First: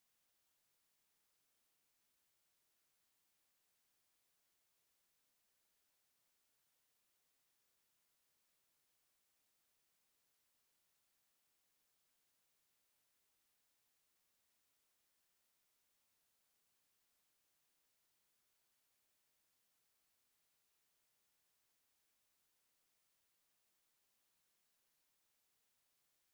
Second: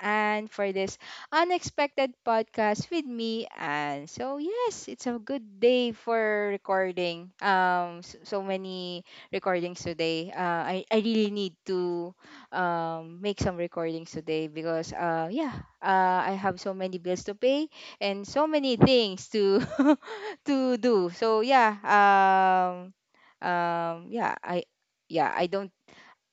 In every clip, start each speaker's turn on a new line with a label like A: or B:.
A: and for this unexpected podcast with me. And so, yes, it's a good day for recording. So many recordings today. I really need to make some recordings today because I have so many bills to pay and so many things to to do, so yeah um yeah I yeah I don't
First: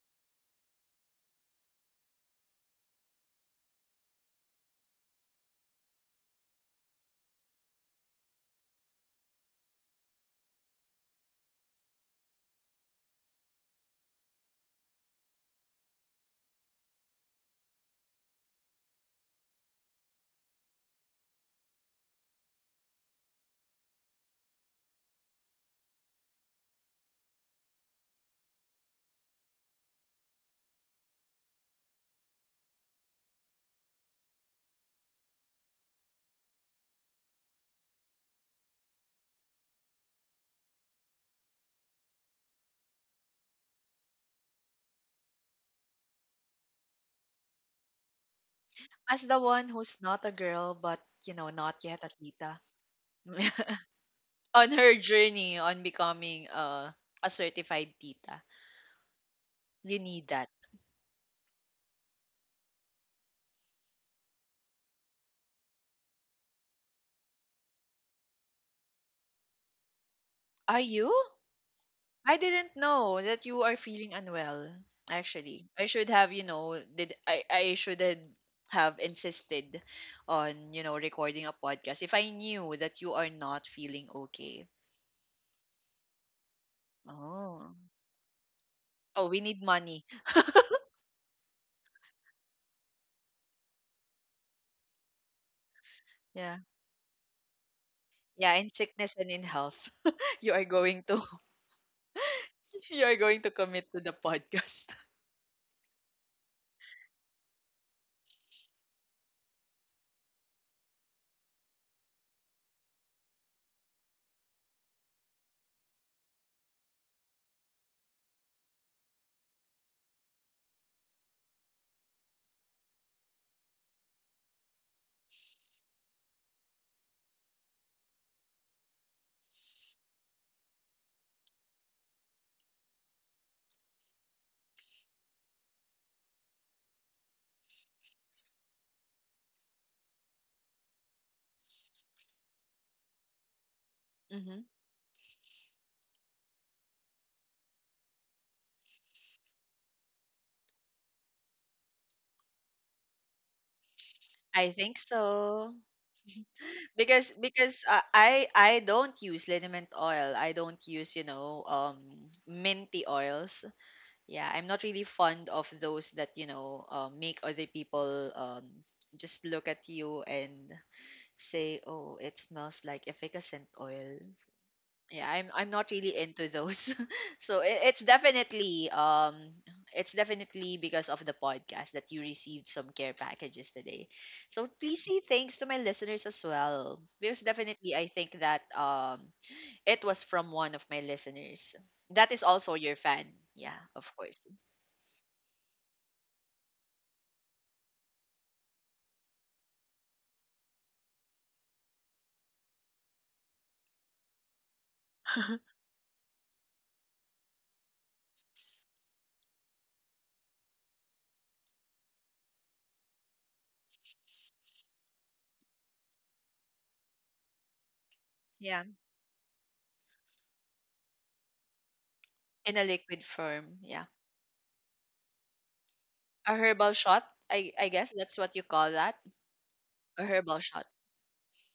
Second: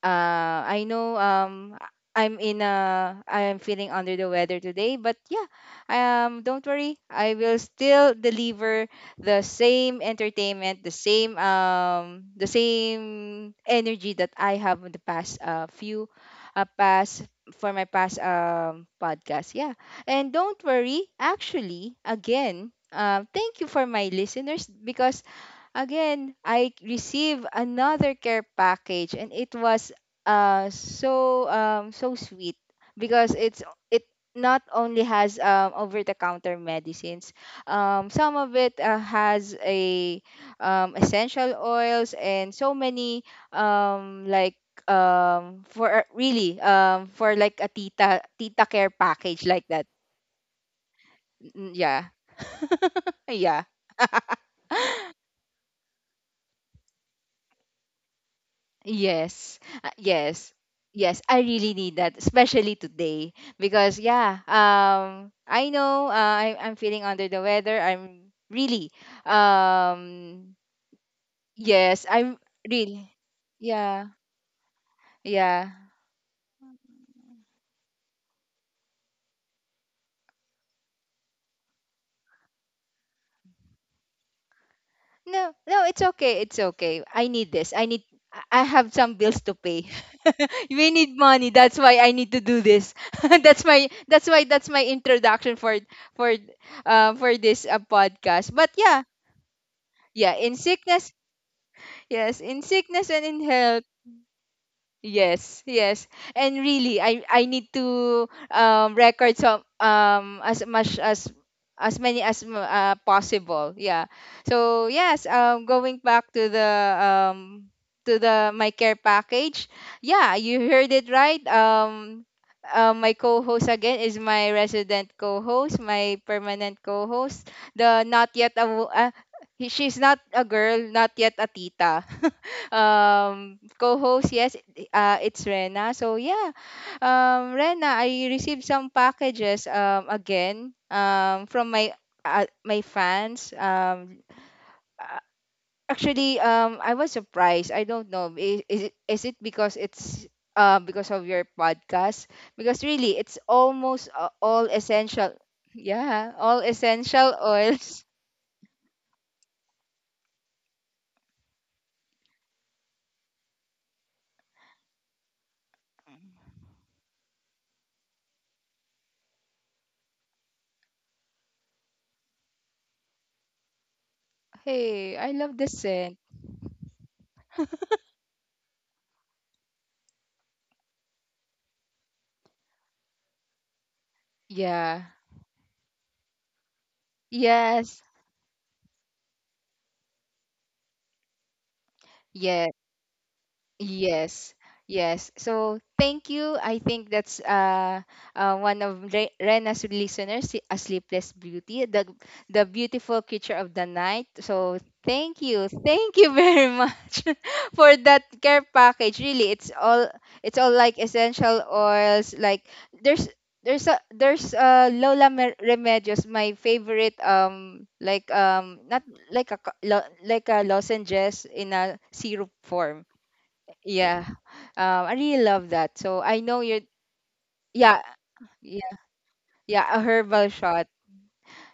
A: I know. I'm in a I'm feeling under the weather today, but yeah, don't worry. I will still deliver the same entertainment, the same energy that I have in the past few past for my past podcast. Yeah. And don't worry, actually, again, thank you for my listeners because, again, I received another care package, and it was so sweet because it not only has over the counter medicines. Some of it, has a essential oils and so many, um like for really, for like a tita care
B: As the
A: package
B: one
A: like that.
B: who's not a girl, but you know,
A: Mm.
B: not yet
A: Yeah.
B: a tita.
A: Yeah.
B: On her journey on becoming a certified tita,
A: Yes,
B: you need that.
A: yes, yes. I really need that, especially today, because yeah, I know, I'm feeling under the weather. I'm really, um,
B: Are you?
A: yes, I'm
B: I didn't
A: really,
B: know that you are
A: yeah,
B: feeling unwell. Actually,
A: yeah.
B: I should have, you know, did I? I should have insisted on, you know, recording a podcast if I knew that you are not feeling okay.
A: No, no, it's okay, it's okay. I need this.
B: Oh,
A: I need. I have some
B: oh,
A: bills
B: we
A: to
B: need
A: pay.
B: money.
A: We need money. That's why I need to do this. That's my. That's why. That's my introduction for for
B: Yeah,
A: for this, podcast.
B: yeah,
A: But
B: in
A: yeah,
B: sickness and in health,
A: yeah,
B: you
A: in
B: are going
A: sickness,
B: to
A: yes, in sickness
B: You're
A: and
B: going
A: in
B: to
A: health.
B: commit to the podcast.
A: Yes, yes. And really I need to record some as much as many as possible. Yeah. So yes, going back to um the my care package. Yeah, you heard it right. My co-host again is my resident co-host, my permanent co-host. The not yet a she's not a girl, not yet a tita. Co-host, yes, it's Rena. So yeah, Rena, I received some packages, again, from my, my fans.
B: Hmm.
A: Uh, Actually, I was surprised. I don't know. Is it because it's, because of your podcast? Because really, it's almost, all
B: I think
A: essential.
B: so
A: Yeah, all
B: because
A: essential oils.
B: I don't use liniment oil. I don't use you know minty oils. Yeah, I'm not really fond of those that you know make other people just look at you and say, oh, it smells like efficacent oil.
A: Hey,
B: Yeah,
A: I
B: i'm
A: love the
B: i'm not
A: scent.
B: really into those. So it's definitely it's definitely because of the podcast that you received some care packages today, so
A: Yeah.
B: please say thanks to my listeners as well because definitely
A: Yes.
B: I think that it was from one of my listeners that is
A: Yes.
B: also your fan, yeah, of course.
A: Yes, yes. So thank you. I think that's, uh, one of Rena's listeners, a sleepless beauty, the beautiful creature of the night. So thank you very much for that care package. Really, it's all, it's all like essential oils. Like there's there's Lola Remedios, my favorite,
B: Yeah,
A: not like a like a lozenges in a syrup
B: in a
A: form.
B: liquid form, yeah.
A: Yeah. I really love that. So I
B: A
A: know you're
B: herbal shot. I
A: yeah,
B: guess that's what you call
A: yeah,
B: that.
A: yeah, a
B: A
A: herbal
B: herbal shot.
A: shot.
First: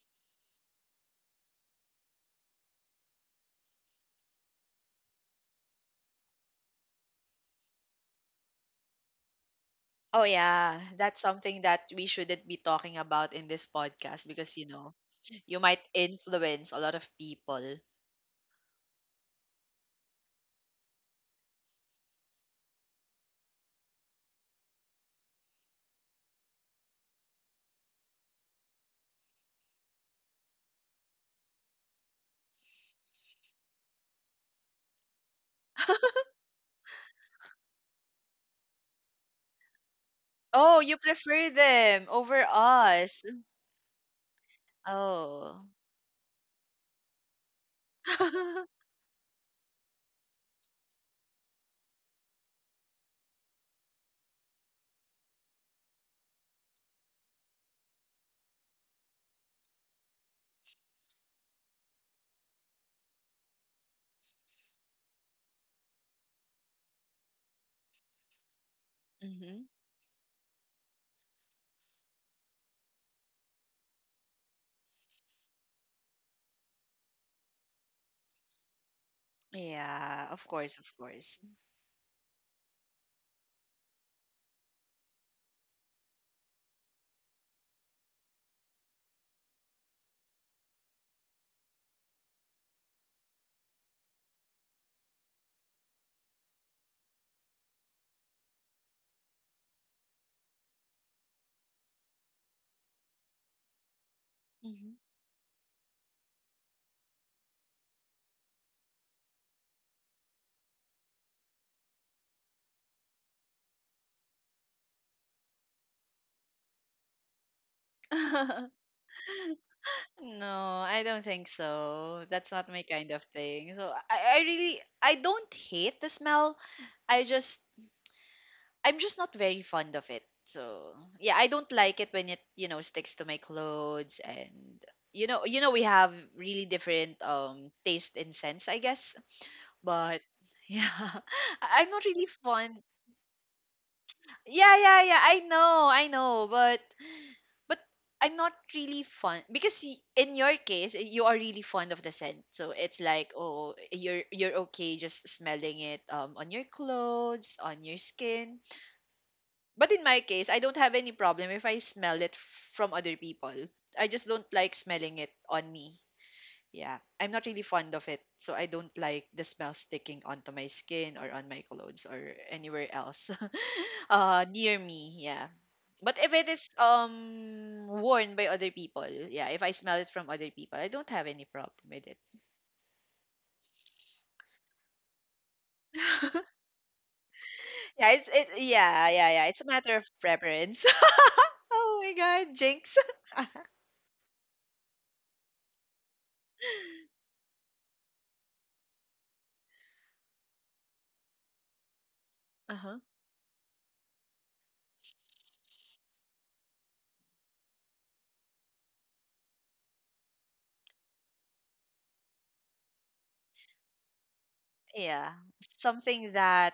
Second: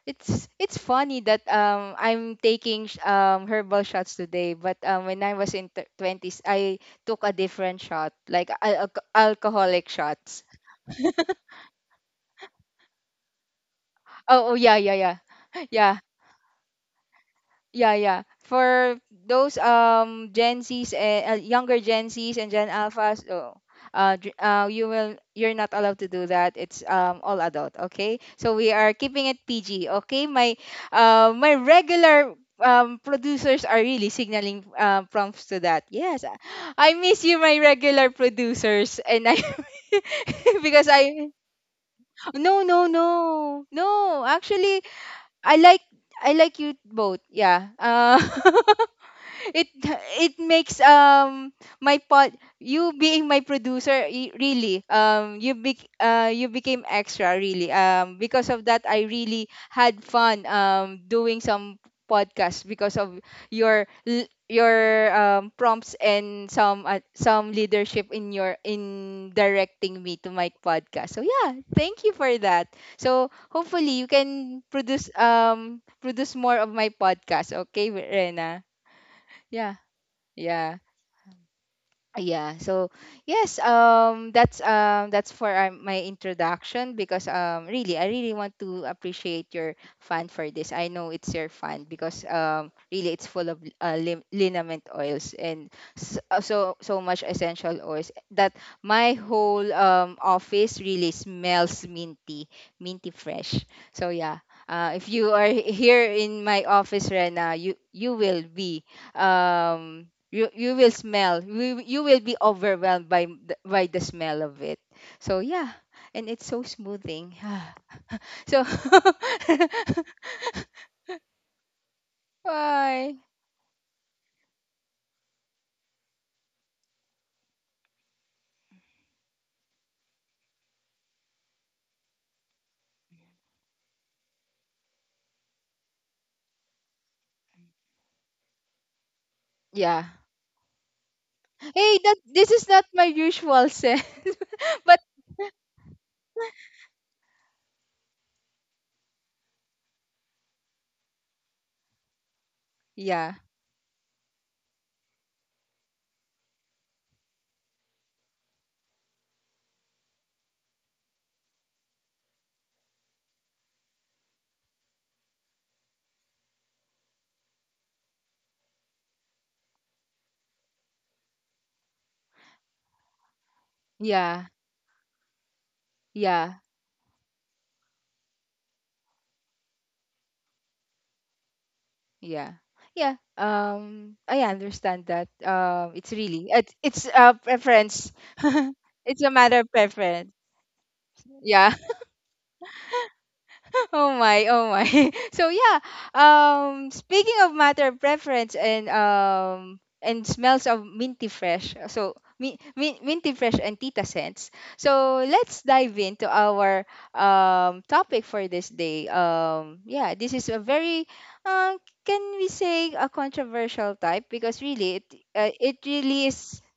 A: It's funny that I'm taking herbal shots today, but when I was in t- 20s, I took a different shot, like alcoholic
B: Oh
A: shots.
B: yeah, that's something that we shouldn't be talking about in this podcast
A: Oh, oh
B: because you
A: yeah, yeah,
B: know,
A: yeah.
B: you might
A: Yeah.
B: influence a lot of people.
A: Yeah, yeah. For those Gen Zs and, younger Gen Zs and Gen Alphas, oh, you will you're not allowed to do that. It's all adult, okay? So we are keeping it PG, okay? My my regular producers are really signaling, prompts to that. Yes, I miss you, my regular producers, and I
B: Oh,
A: because
B: you
A: I
B: prefer them over
A: no no
B: us.
A: no no actually I
B: Oh.
A: like I like you both. Yeah. It it makes my pod you being my producer, really, um, you you became extra really because of that. I really had fun doing some podcasts because of your your, prompts and some, some leadership in your in
B: Hmm.
A: directing me to my podcast, so yeah, thank you for that. So hopefully you can produce more of my podcast, okay, Rena? Yeah,
B: Yeah, of
A: yeah.
B: course, of course.
A: Yeah. So yes, that's for, my introduction, because really I really want to appreciate your fan for this. I know it's your fan because really it's full of, liniment oils and so much essential oils that my whole office really smells minty, minty fresh. So yeah.
B: Hmm.
A: If you are here in my office right now, you will be, um you you will smell you, you will be overwhelmed by by the smell of it, so yeah, and it's so smoothing. So
B: No, I don't think so. That's not my kind
A: why
B: of thing. So I really I don't hate the smell. I just I'm just not very fond of it. So yeah, I don't like it when it you know sticks to my clothes and you know we have really different taste and sense I guess.
A: yeah,
B: But yeah, I'm
A: hey,
B: not
A: that
B: really
A: this is
B: fond.
A: not my usual scent.
B: Yeah,
A: But
B: yeah, yeah, I know, I know, but I'm not really fond because y- in your case eh, you are really fond of the scent so it's
A: yeah
B: like oh you're okay just smelling it on your clothes on your skin. But in my case, I don't have any problem if I smell it from other people. I just don't like smelling it on me. Yeah, I'm not really fond of it. So I don't like the smell sticking onto my skin or on my clothes or anywhere else
A: yeah
B: near me. Yeah. But if it
A: yeah
B: is worn by other people, yeah, if I smell it from other people, I don't have any problem with it.
A: yeah yeah, I understand that, it's really, it's a preference.
B: Yeah, it's it yeah,
A: It's a
B: yeah, yeah.
A: matter
B: It's a
A: of
B: matter of
A: preference,
B: preference.
A: yeah.
B: Oh my god, jinx.
A: Oh my, oh my. So yeah, speaking of matter of preference and smells of minty fresh. So minty fresh and tita scents. So let's dive into our topic for this day. Yeah, this is a very, uh, can we say a controversial type, because really it,
B: Yeah,
A: it really
B: something
A: is
B: that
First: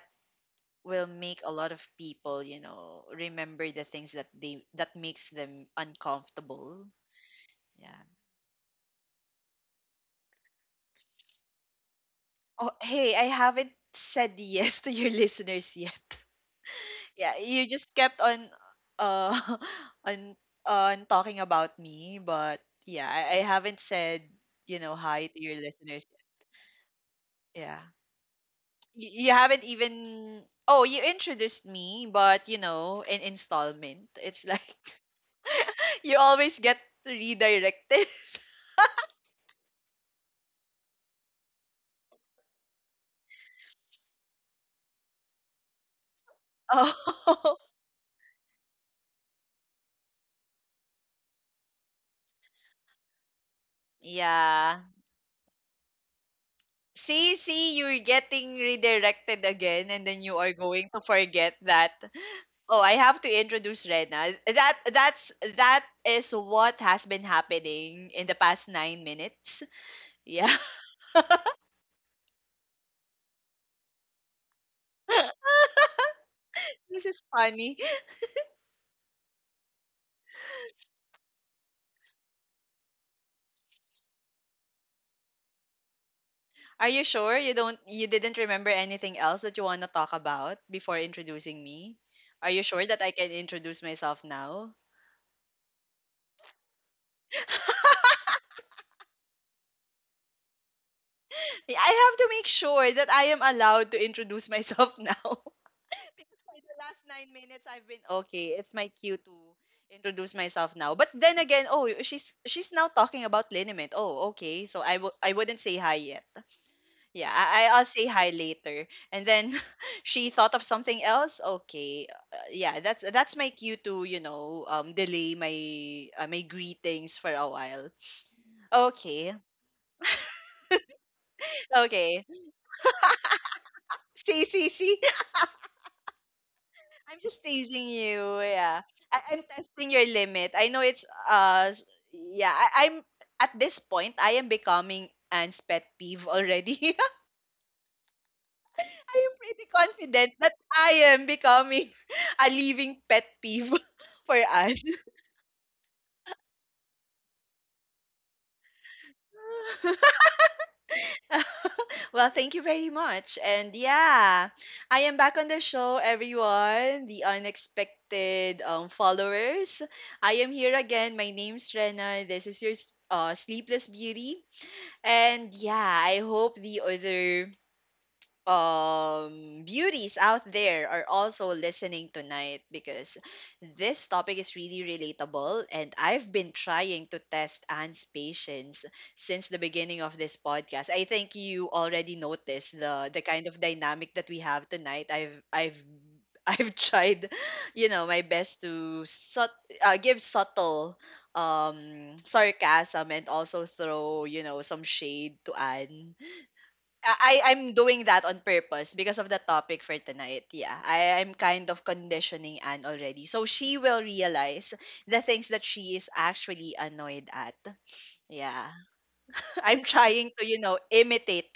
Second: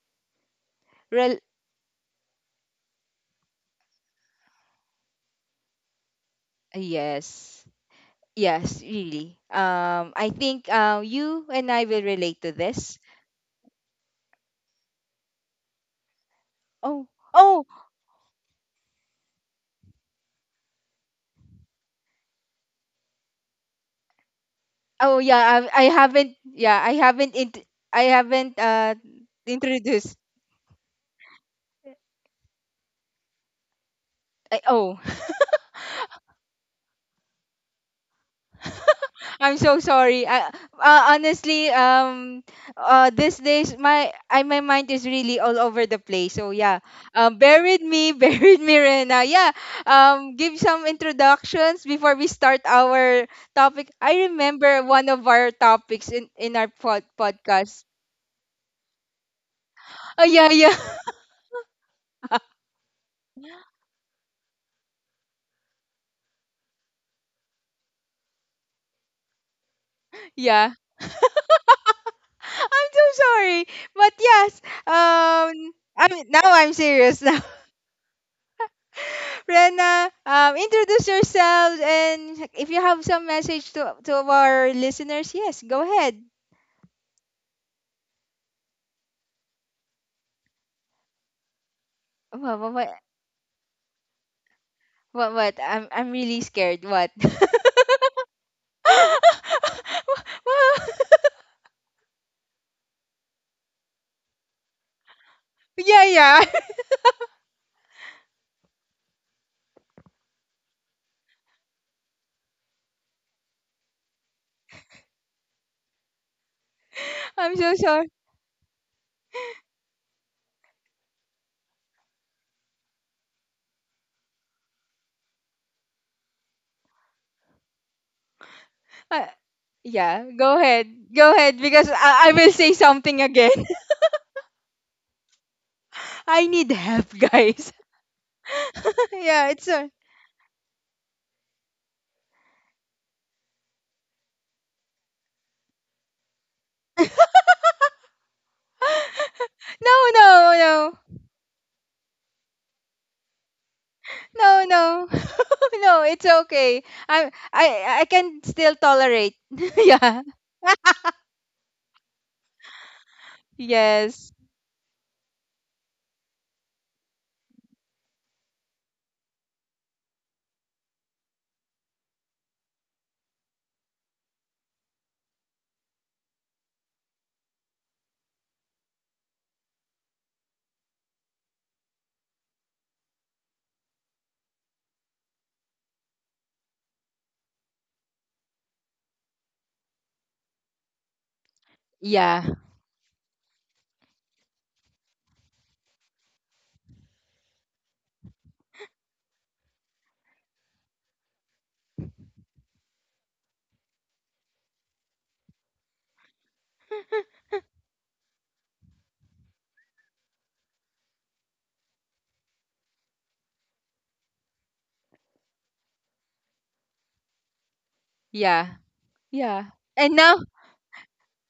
B: will
A: rel-
B: make a lot of people, you know, remember the things that they that makes them uncomfortable.
A: yes.
B: Yeah.
A: Yes, really. I think, you and I will relate to
B: Oh,
A: this.
B: hey, I haven't said yes to your listeners yet.
A: Oh,
B: Yeah, you
A: oh,
B: just kept on uh on on talking about me, but yeah, I haven't said, you know,
A: oh
B: hi to your
A: yeah, I
B: listeners. Yet.
A: haven't, yeah, I haven't
B: Yeah.
A: I haven't uh
B: Y- You haven't
A: introduced.
B: even Oh, you introduced me, but you know, in installment. It's
A: I,
B: like
A: oh,
B: you always get redirected.
A: I'm so sorry. Uh, honestly, these days my mind is really all over the place. So yeah.
B: Oh,
A: Buried me, buried me, Rena. Yeah. Give some introductions before we start our topic. I
B: yeah.
A: remember one of our topics in our
B: See, see,
A: podcast.
B: you're getting redirected again, and then
A: Oh
B: you
A: yeah,
B: are going
A: yeah.
B: to forget that. Oh, I have to introduce Rena. That that's that is what has been happening in the past 9 minutes. Yeah.
A: Yeah. I'm so sorry. But yes, um, I mean, now I'm
B: This
A: serious
B: is
A: now.
B: funny.
A: Rena, introduce yourselves, and if you have some message to our listeners, yes, go ahead.
B: Are you sure you don't you didn't remember anything else that you want to talk about before introducing me? Are
A: What
B: you
A: what
B: sure
A: what
B: that I can introduce myself now?
A: what? I'm really scared. What?
B: I have to make sure that I am allowed to introduce myself now.
A: Yeah,
B: Because
A: yeah.
B: for the last 9 minutes, I've been okay. It's my cue to introduce myself now. But then again, oh, she's now talking about liniment. Oh, okay. So I w- I wouldn't say hi yet. Yeah,
A: I'm
B: I-
A: so
B: I'll say
A: sorry.
B: hi later. And then she thought of something else. Okay, yeah, that's my cue to you know delay my my greetings for a while.
A: Uh,
B: Okay,
A: yeah, go ahead. Go ahead because
B: okay.
A: I will say something again.
B: See, see, see.
A: I need help,
B: I'm just
A: guys.
B: teasing you. Yeah. I'm
A: Yeah,
B: testing your limit. I know it's s- yeah, I'm at this point I am becoming Anne's pet peeve already. I am pretty
A: no,
B: confident that
A: no,
B: I
A: no.
B: am becoming a living pet peeve for
A: No,
B: Anne.
A: no. No, it's okay. I can still tolerate. Yeah.
B: Well, thank you very much. And
A: Yes.
B: yeah, I am back on the show, everyone. The unexpected followers. I am here again. My name's Rena. This is your s- sleepless beauty. And yeah, I hope the other beauties out there are also listening tonight because this topic is really relatable and I've been trying to test Anne's patience since the beginning of this podcast. I think you already
A: Yeah.
B: noticed the kind of dynamic that we have tonight. I've I've tried, you know, my best to sut- give subtle sarcasm and also throw, you know, some shade to Anne. I I'm doing that on purpose because of the topic for tonight. Yeah, I am kind of conditioning Anne already, so she will realize the things that she is actually annoyed at. Yeah,
A: Yeah. Yeah.
B: I'm
A: And
B: trying
A: now,
B: to, you know, imitate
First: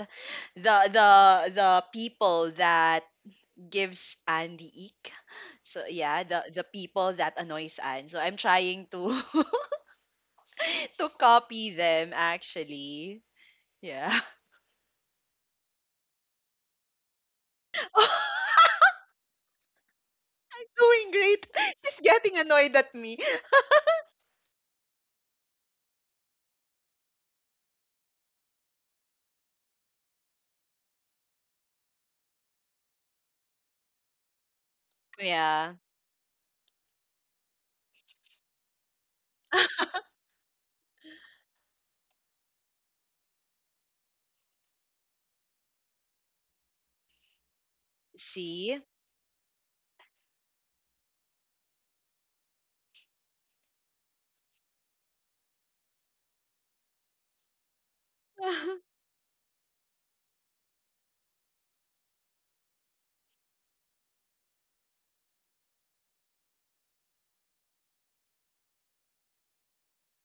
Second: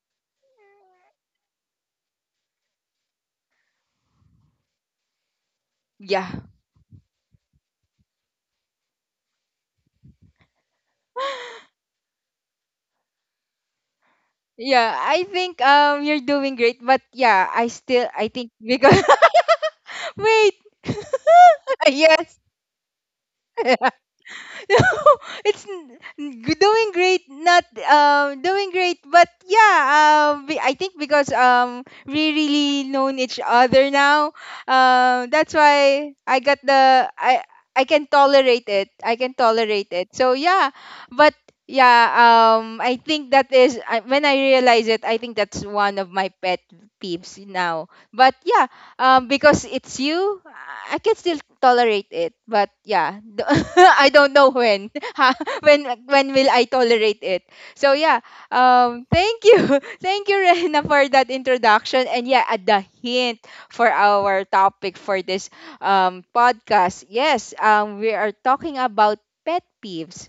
B: the the the people that gives Anne the ick. So yeah,
A: yeah.
B: the people that annoys Anne. So I'm trying to to copy them actually. Yeah.
A: Yeah, I think you're doing great, but yeah, I think because wait,
B: Doing great. She's getting
A: yes.
B: annoyed at me.
A: No, it's doing great, not doing great, but yeah, I think because we really known each other now, that's
B: Yeah.
A: why I got the I can tolerate it. I can tolerate it. So yeah, but yeah, I think that is when I realize it. I think that's one of my pet peeves now. But yeah,
B: See?
A: because it's you, I can still tolerate it. But yeah, I don't know when. Ha, when will I tolerate it? So yeah, thank you, thank you, Rena, for that introduction and yeah, at the hint for our topic for this podcast. Yes, we are talking about pet peeves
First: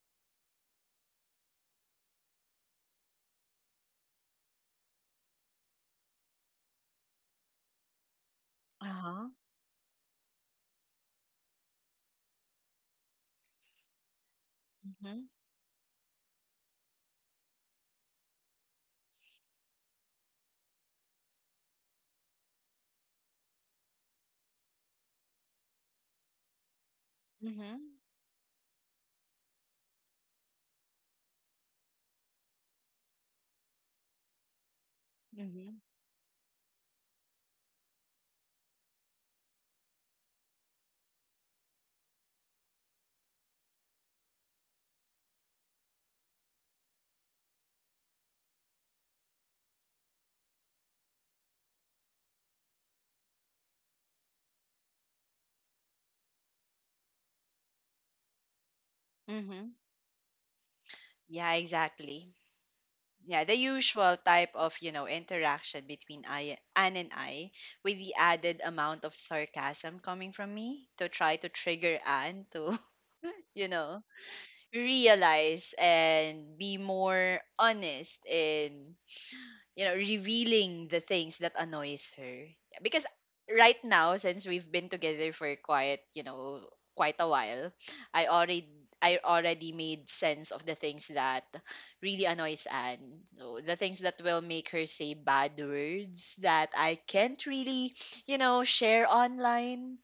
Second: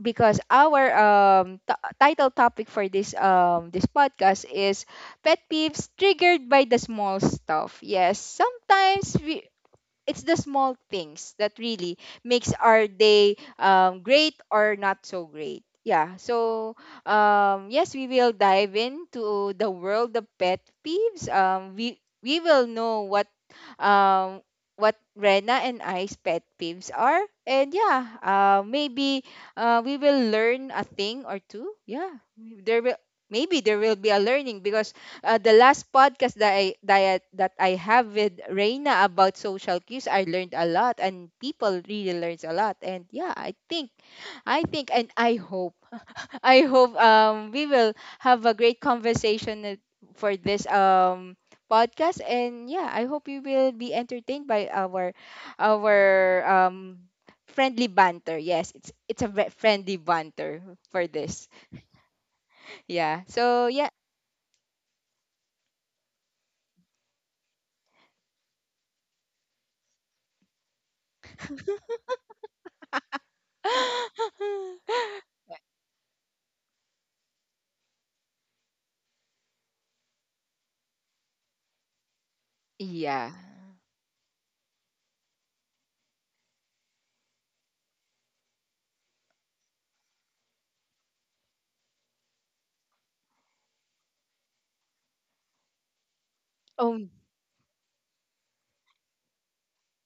A: because our title topic for this this podcast is pet peeves triggered by the small stuff. Yes, sometimes
B: Uh-huh.
A: we it's the small things that really makes our day, great or not
B: Mm-hmm.
A: so great. Yeah, so yes, we will dive into the world of pet peeves. We will know what, um, what Rena and I's pet peeves are. And
B: Mm-hmm.
A: yeah, maybe, we will learn a thing or two. Yeah, there will maybe there will be a learning because, the
B: Mm-hmm.
A: last podcast that that I have with Reina about social cues, I learned a lot, and people really learns a lot. And yeah, I think and I hope I hope we will have a great conversation for this podcast, and yeah, I hope you will be entertained by our our um friendly banter. Yes, it's a
B: Mm-hmm.
A: friendly banter for this.
B: Yeah, exactly.
A: Yeah.
B: Yeah, the
A: So yeah.
B: usual type of, you know, interaction between I Anne and I with the added amount of sarcasm coming from me to try to trigger Anne to you know, realize and be more honest in, you know, revealing the things that annoys her. Yeah, because
A: Yeah.
B: right now, since we've been together for quite, you know, quite a while, I already I already made sense of the things that really annoys Anne. So the things that will make her say bad words that
A: Oh
B: I can't really, you know, share online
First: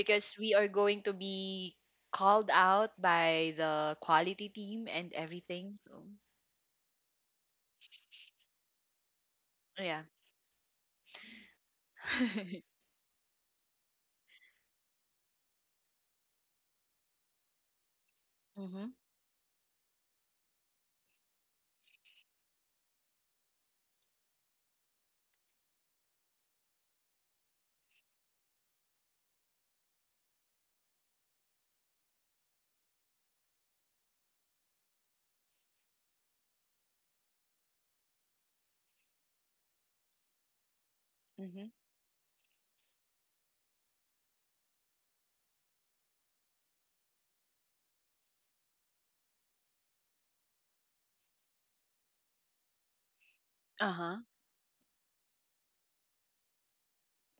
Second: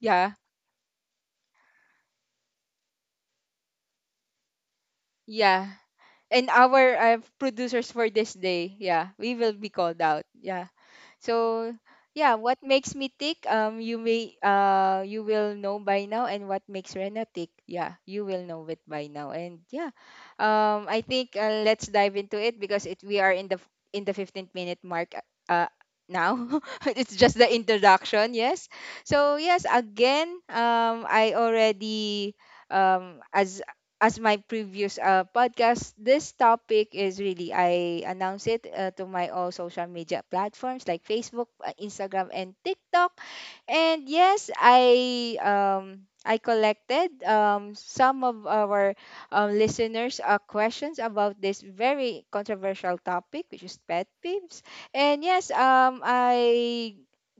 A: yeah.
B: we are going to be called out by the quality team and everything.
A: Yeah.
B: So
A: And our, producers for this day, yeah, we will be called
B: yeah.
A: out. Yeah. So yeah, what makes me tick? You may you will know by now, and what makes Rena tick? Yeah, you will know it
B: Mhm.
A: by now, and yeah, I think, let's dive into it because it we are in the 15th minute mark. Uh, now it's just the introduction, yes. So yes, again, I already, um as as my previous, podcast, this topic is really I announce it, to my all social media platforms like Facebook,
B: Mhm.
A: Instagram, and TikTok. And yes, I collected, some of our, listeners' questions about this very controversial topic, which is
B: Uh
A: pet
B: huh.
A: peeves. And yes, I.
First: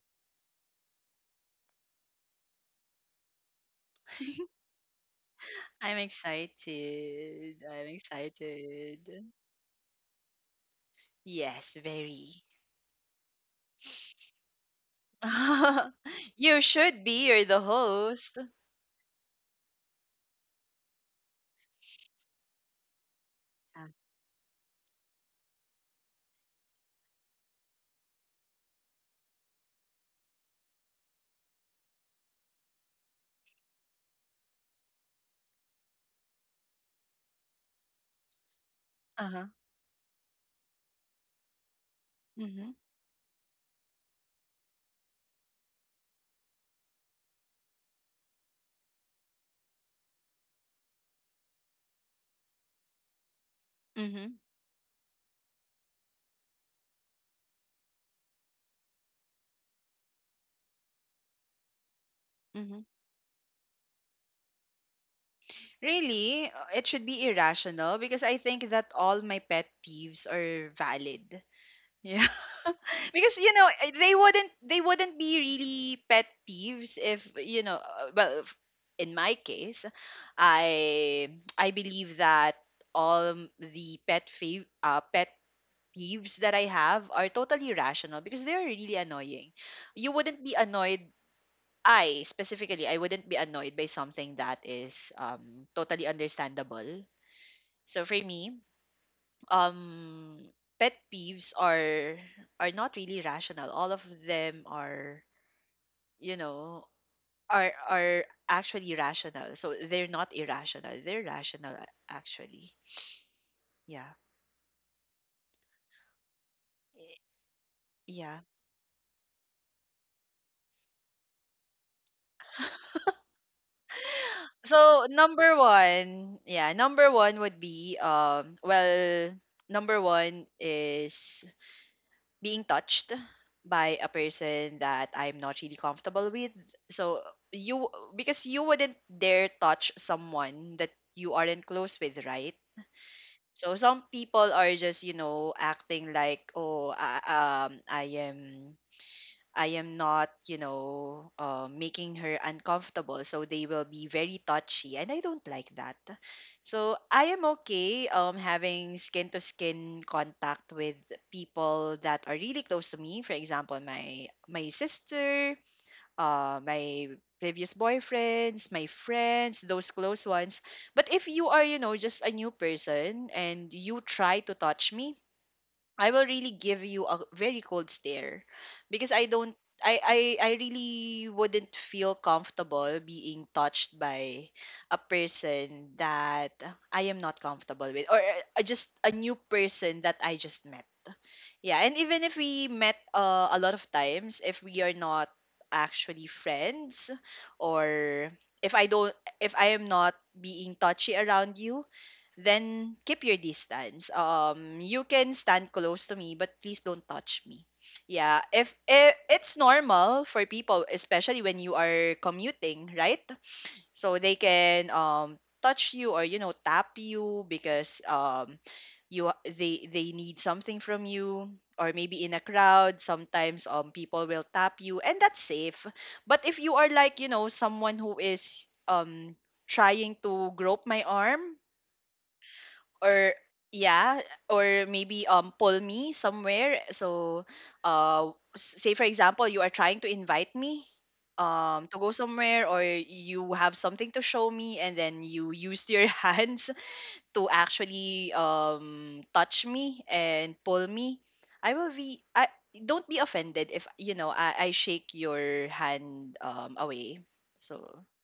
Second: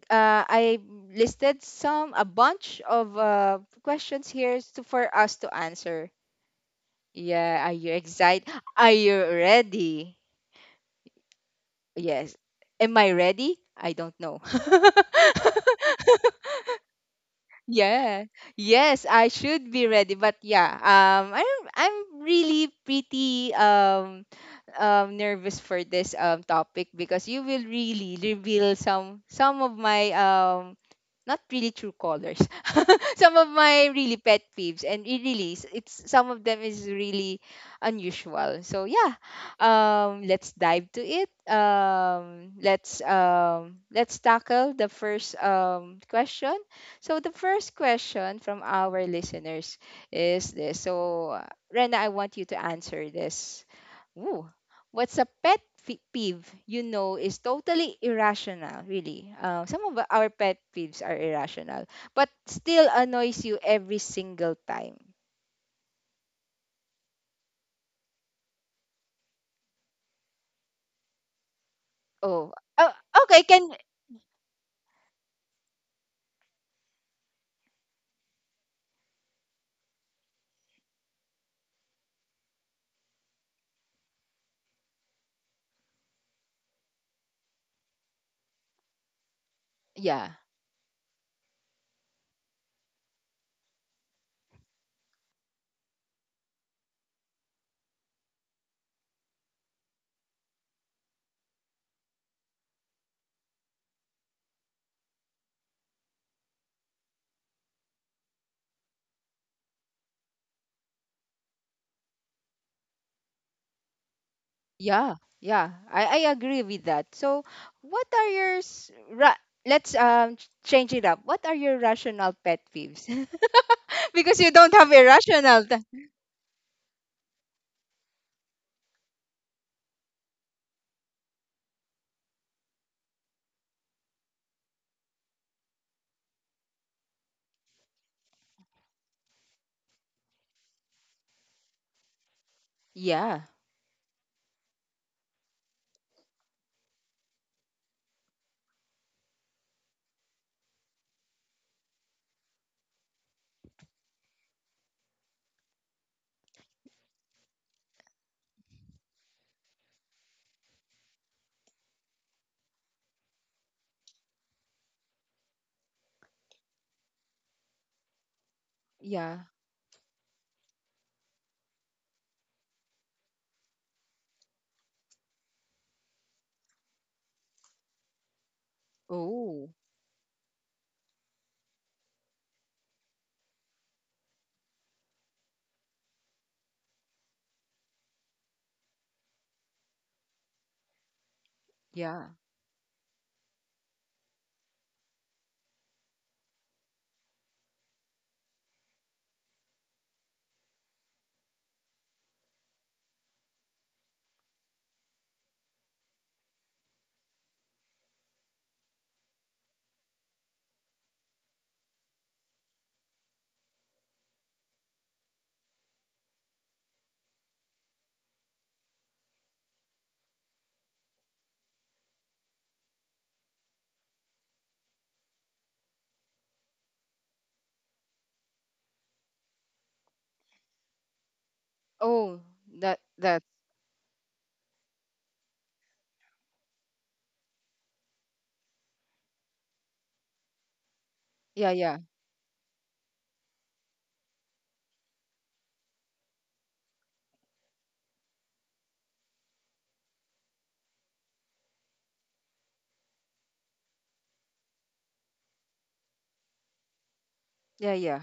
A: I listed some a bunch of questions here for us to
B: I'm
A: answer.
B: excited.
A: Yeah, are
B: I'm
A: you excited? Are
B: excited.
A: you ready?
B: Yes,
A: Yes.
B: very.
A: Am I ready? I don't know.
B: You should be. You're the
A: Yeah.
B: host.
A: Yes, I should be ready. But yeah, I'm really pretty nervous for this topic because you will really reveal some of my not really true colors. Some of my really pet peeves, and it really it's some of them is really unusual, so yeah.
B: Uh huh.
A: Let's dive to it.
B: Mhm.
A: Let's tackle the first question. So the first question from our listeners is this. Rena, I want you to answer this.
B: Mhm.
A: Ooh. What's a peeve you know is totally irrational, really. Some of our pet peeves are irrational, but
B: Mhm.
A: still annoys you every single time.
B: Really, it should be irrational because I think that all my pet peeves are valid. Yeah.
A: Oh. Oh,
B: Because
A: okay,
B: you know
A: can
B: eh, they wouldn't be really pet peeves if you know well if- in my case I I believe that all m- the pet fav- pet peeves that I have are totally rational because they are really annoying. You
A: yeah,
B: wouldn't be annoyed I specifically I wouldn't be annoyed by something that is totally understandable. So for me um pet peeves are not really rational all of them are you know are actually rational so they're not irrational they're rational a- actually, yeah.
A: yeah, yeah. I agree with that.
B: Eh,
A: So, what are
B: yeah,
A: your s- ra- change it up. What are your rational pet peeves? Because you don't have
B: so number
A: irrational.
B: one, yeah, number one would be well number one is being touched by a person that I'm not really comfortable with. So you because you wouldn't dare touch someone that you aren't close with, right?
A: Yeah,
B: So some people are just, you know, acting like, oh, I am I am not, you know, making her uncomfortable. So they will be very touchy, and I don't like that. So I am okay having skin to skin contact with people that are really close to me. For example, my sister, my previous boyfriends, my
A: yeah.
B: friends, those close ones. But if you are, you know, just a new person and you try to touch me, I will really give you a very cold stare because I don't
A: Oh,
B: I I really wouldn't feel comfortable being touched by a person that I am not comfortable with or just a new person that I just met. Yeah, and even
A: yeah.
B: if we met a lot of times, if we are not actually friends, or if I don't, if I am not being touchy around you, then keep your distance. You can stand close to me, but please don't touch me. Yeah, if it's normal for people, especially when you are commuting, right? So they can touch you or tap you because you they need something from you. Or maybe in a crowd, sometimes people will tap you and that's safe. But if you are, like, someone who is trying to grope my arm,
A: Oh, that
B: or,
A: that
B: yeah, or maybe pull me somewhere, so uh say for example you are trying to invite me
A: yeah,
B: to
A: yeah,
B: go somewhere, or you have something to show me, and then you used your hands to actually touch me and pull me. I don't be offended if you know I shake your hand away,
A: yeah,
B: so,
A: yeah.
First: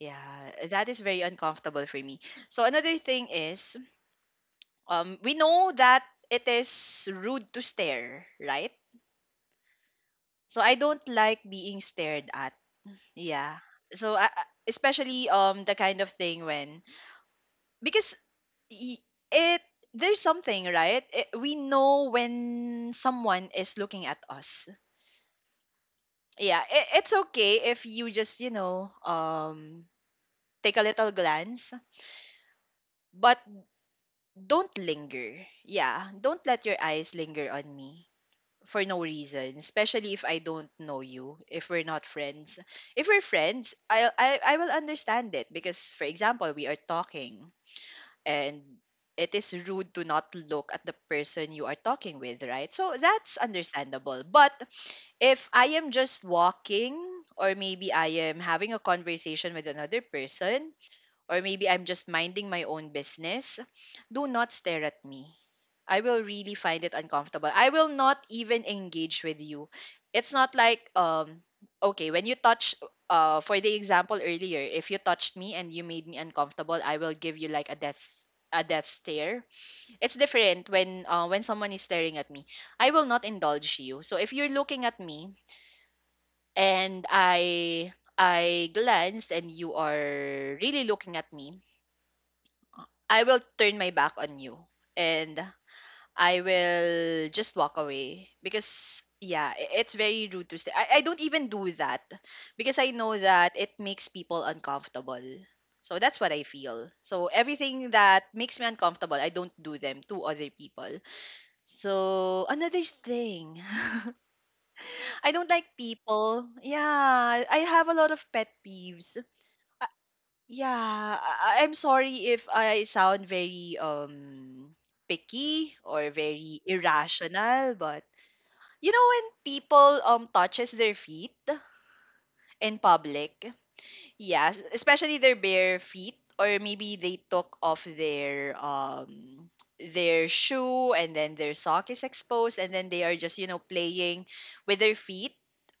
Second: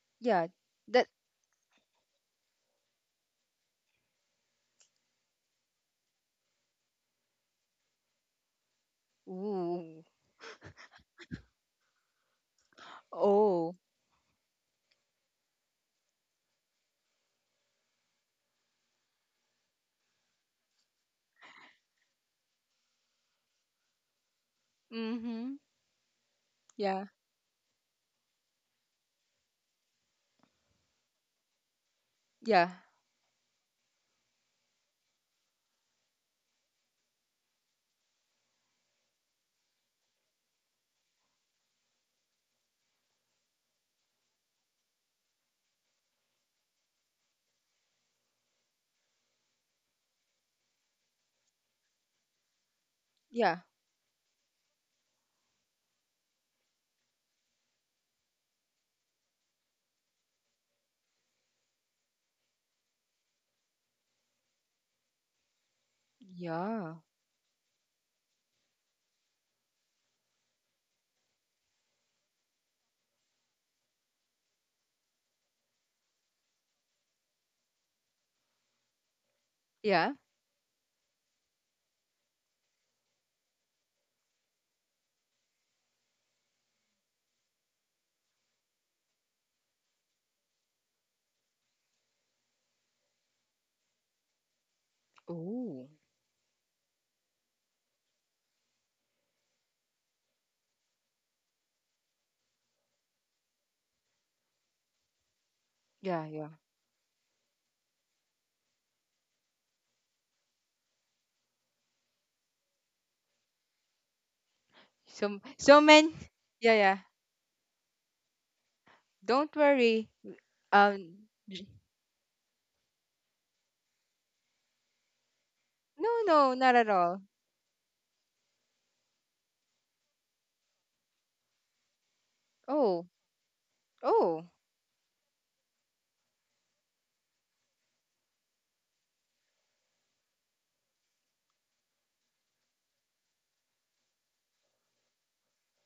B: yeah,
A: Yeah,
B: that is
A: that
B: very uncomfortable for me. So another thing is, we know that it is rude to stare, right?
A: ooh.
B: So I don't like being stared at. Yeah.
A: Oh.
B: So especially the kind of thing when, because y- it there's something, right, we know when someone is looking at us.
A: Mm-hmm.
B: Yeah, it,
A: Yeah.
B: it's okay if you just, take a little glance,
A: Yeah.
B: but don't linger. Yeah, don't let your eyes linger on me for no reason, especially if I don't know you, if we're not friends. If we're friends, I will understand it because, for example, we are talking, and it is rude to not look at the person you are talking with, right? So that's
A: Yeah.
B: understandable. But if I am just walking, or maybe I am having a conversation with another person, or maybe I'm just minding my own business, do not stare at me. I will really find it
A: Yeah.
B: uncomfortable. I will not even engage with you. It's not like, okay, when you touch, for the example earlier, if you touched me and you made me uncomfortable, I will give you, like, a death stare.
A: Yeah.
B: It's different when, when someone is staring at me. I will not indulge you. So if you're looking at me, and I glanced and you are really looking at me, I will turn my back on you, and
A: Oh.
B: I will just walk away because, yeah, it's very rude to stay. I don't even do that because I know that it makes people uncomfortable. So that's
A: Yeah,
B: what I
A: yeah.
B: feel. So everything that makes me uncomfortable, I don't do them to other people. So another thing, I
A: So
B: don't like
A: so many,
B: people.
A: yeah,
B: Yeah,
A: yeah.
B: I have a lot of pet peeves.
A: Don't worry.
B: Yeah,
A: Um
B: am sorry if I sound very picky or
A: no, no,
B: very
A: not at all.
B: irrational. But you know when people touches their feet in
A: Oh.
B: public,
A: Oh.
B: yes, especially their bare feet, or maybe they took off their, shoe, and then their sock is exposed, and then they are just, playing with their feet.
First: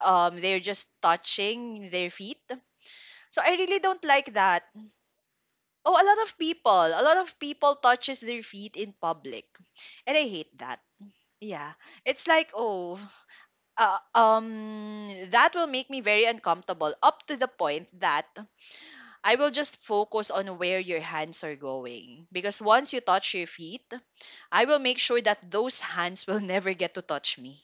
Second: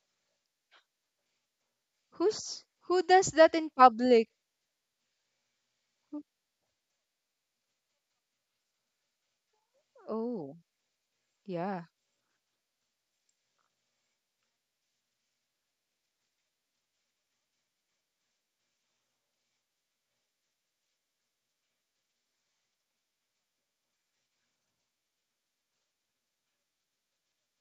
B: They're just touching their feet.
A: Who does
B: So I
A: that in
B: really don't
A: public?
B: like that. Oh, a lot of people. A lot of people touches their feet in public. And I hate
A: Oh.
B: that. Yeah.
A: Yeah.
B: It's like, oh, that will make me very uncomfortable up to the point that I will just focus on where your hands are going, because once you touch your feet, I will make sure that those hands will never get to touch me.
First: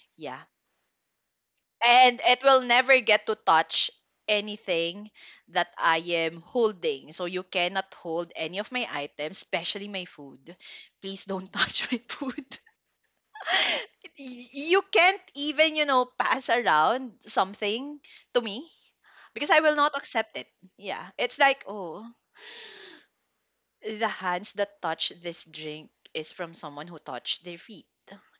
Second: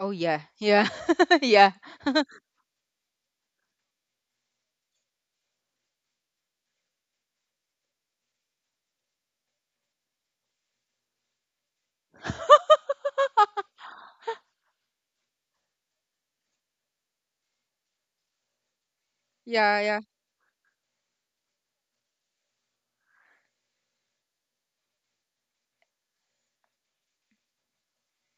A: Oh yeah.
B: Yeah.
A: Yeah. Yeah.
B: And it will never get to touch anything that I am holding. So you cannot hold any of my items, especially my food. Please don't touch my food. You can't even, pass around something to me, because I will
A: Yeah,
B: not
A: yeah.
B: accept it. Yeah. It's like, oh, the hands that touch this drink is from someone who touched their feet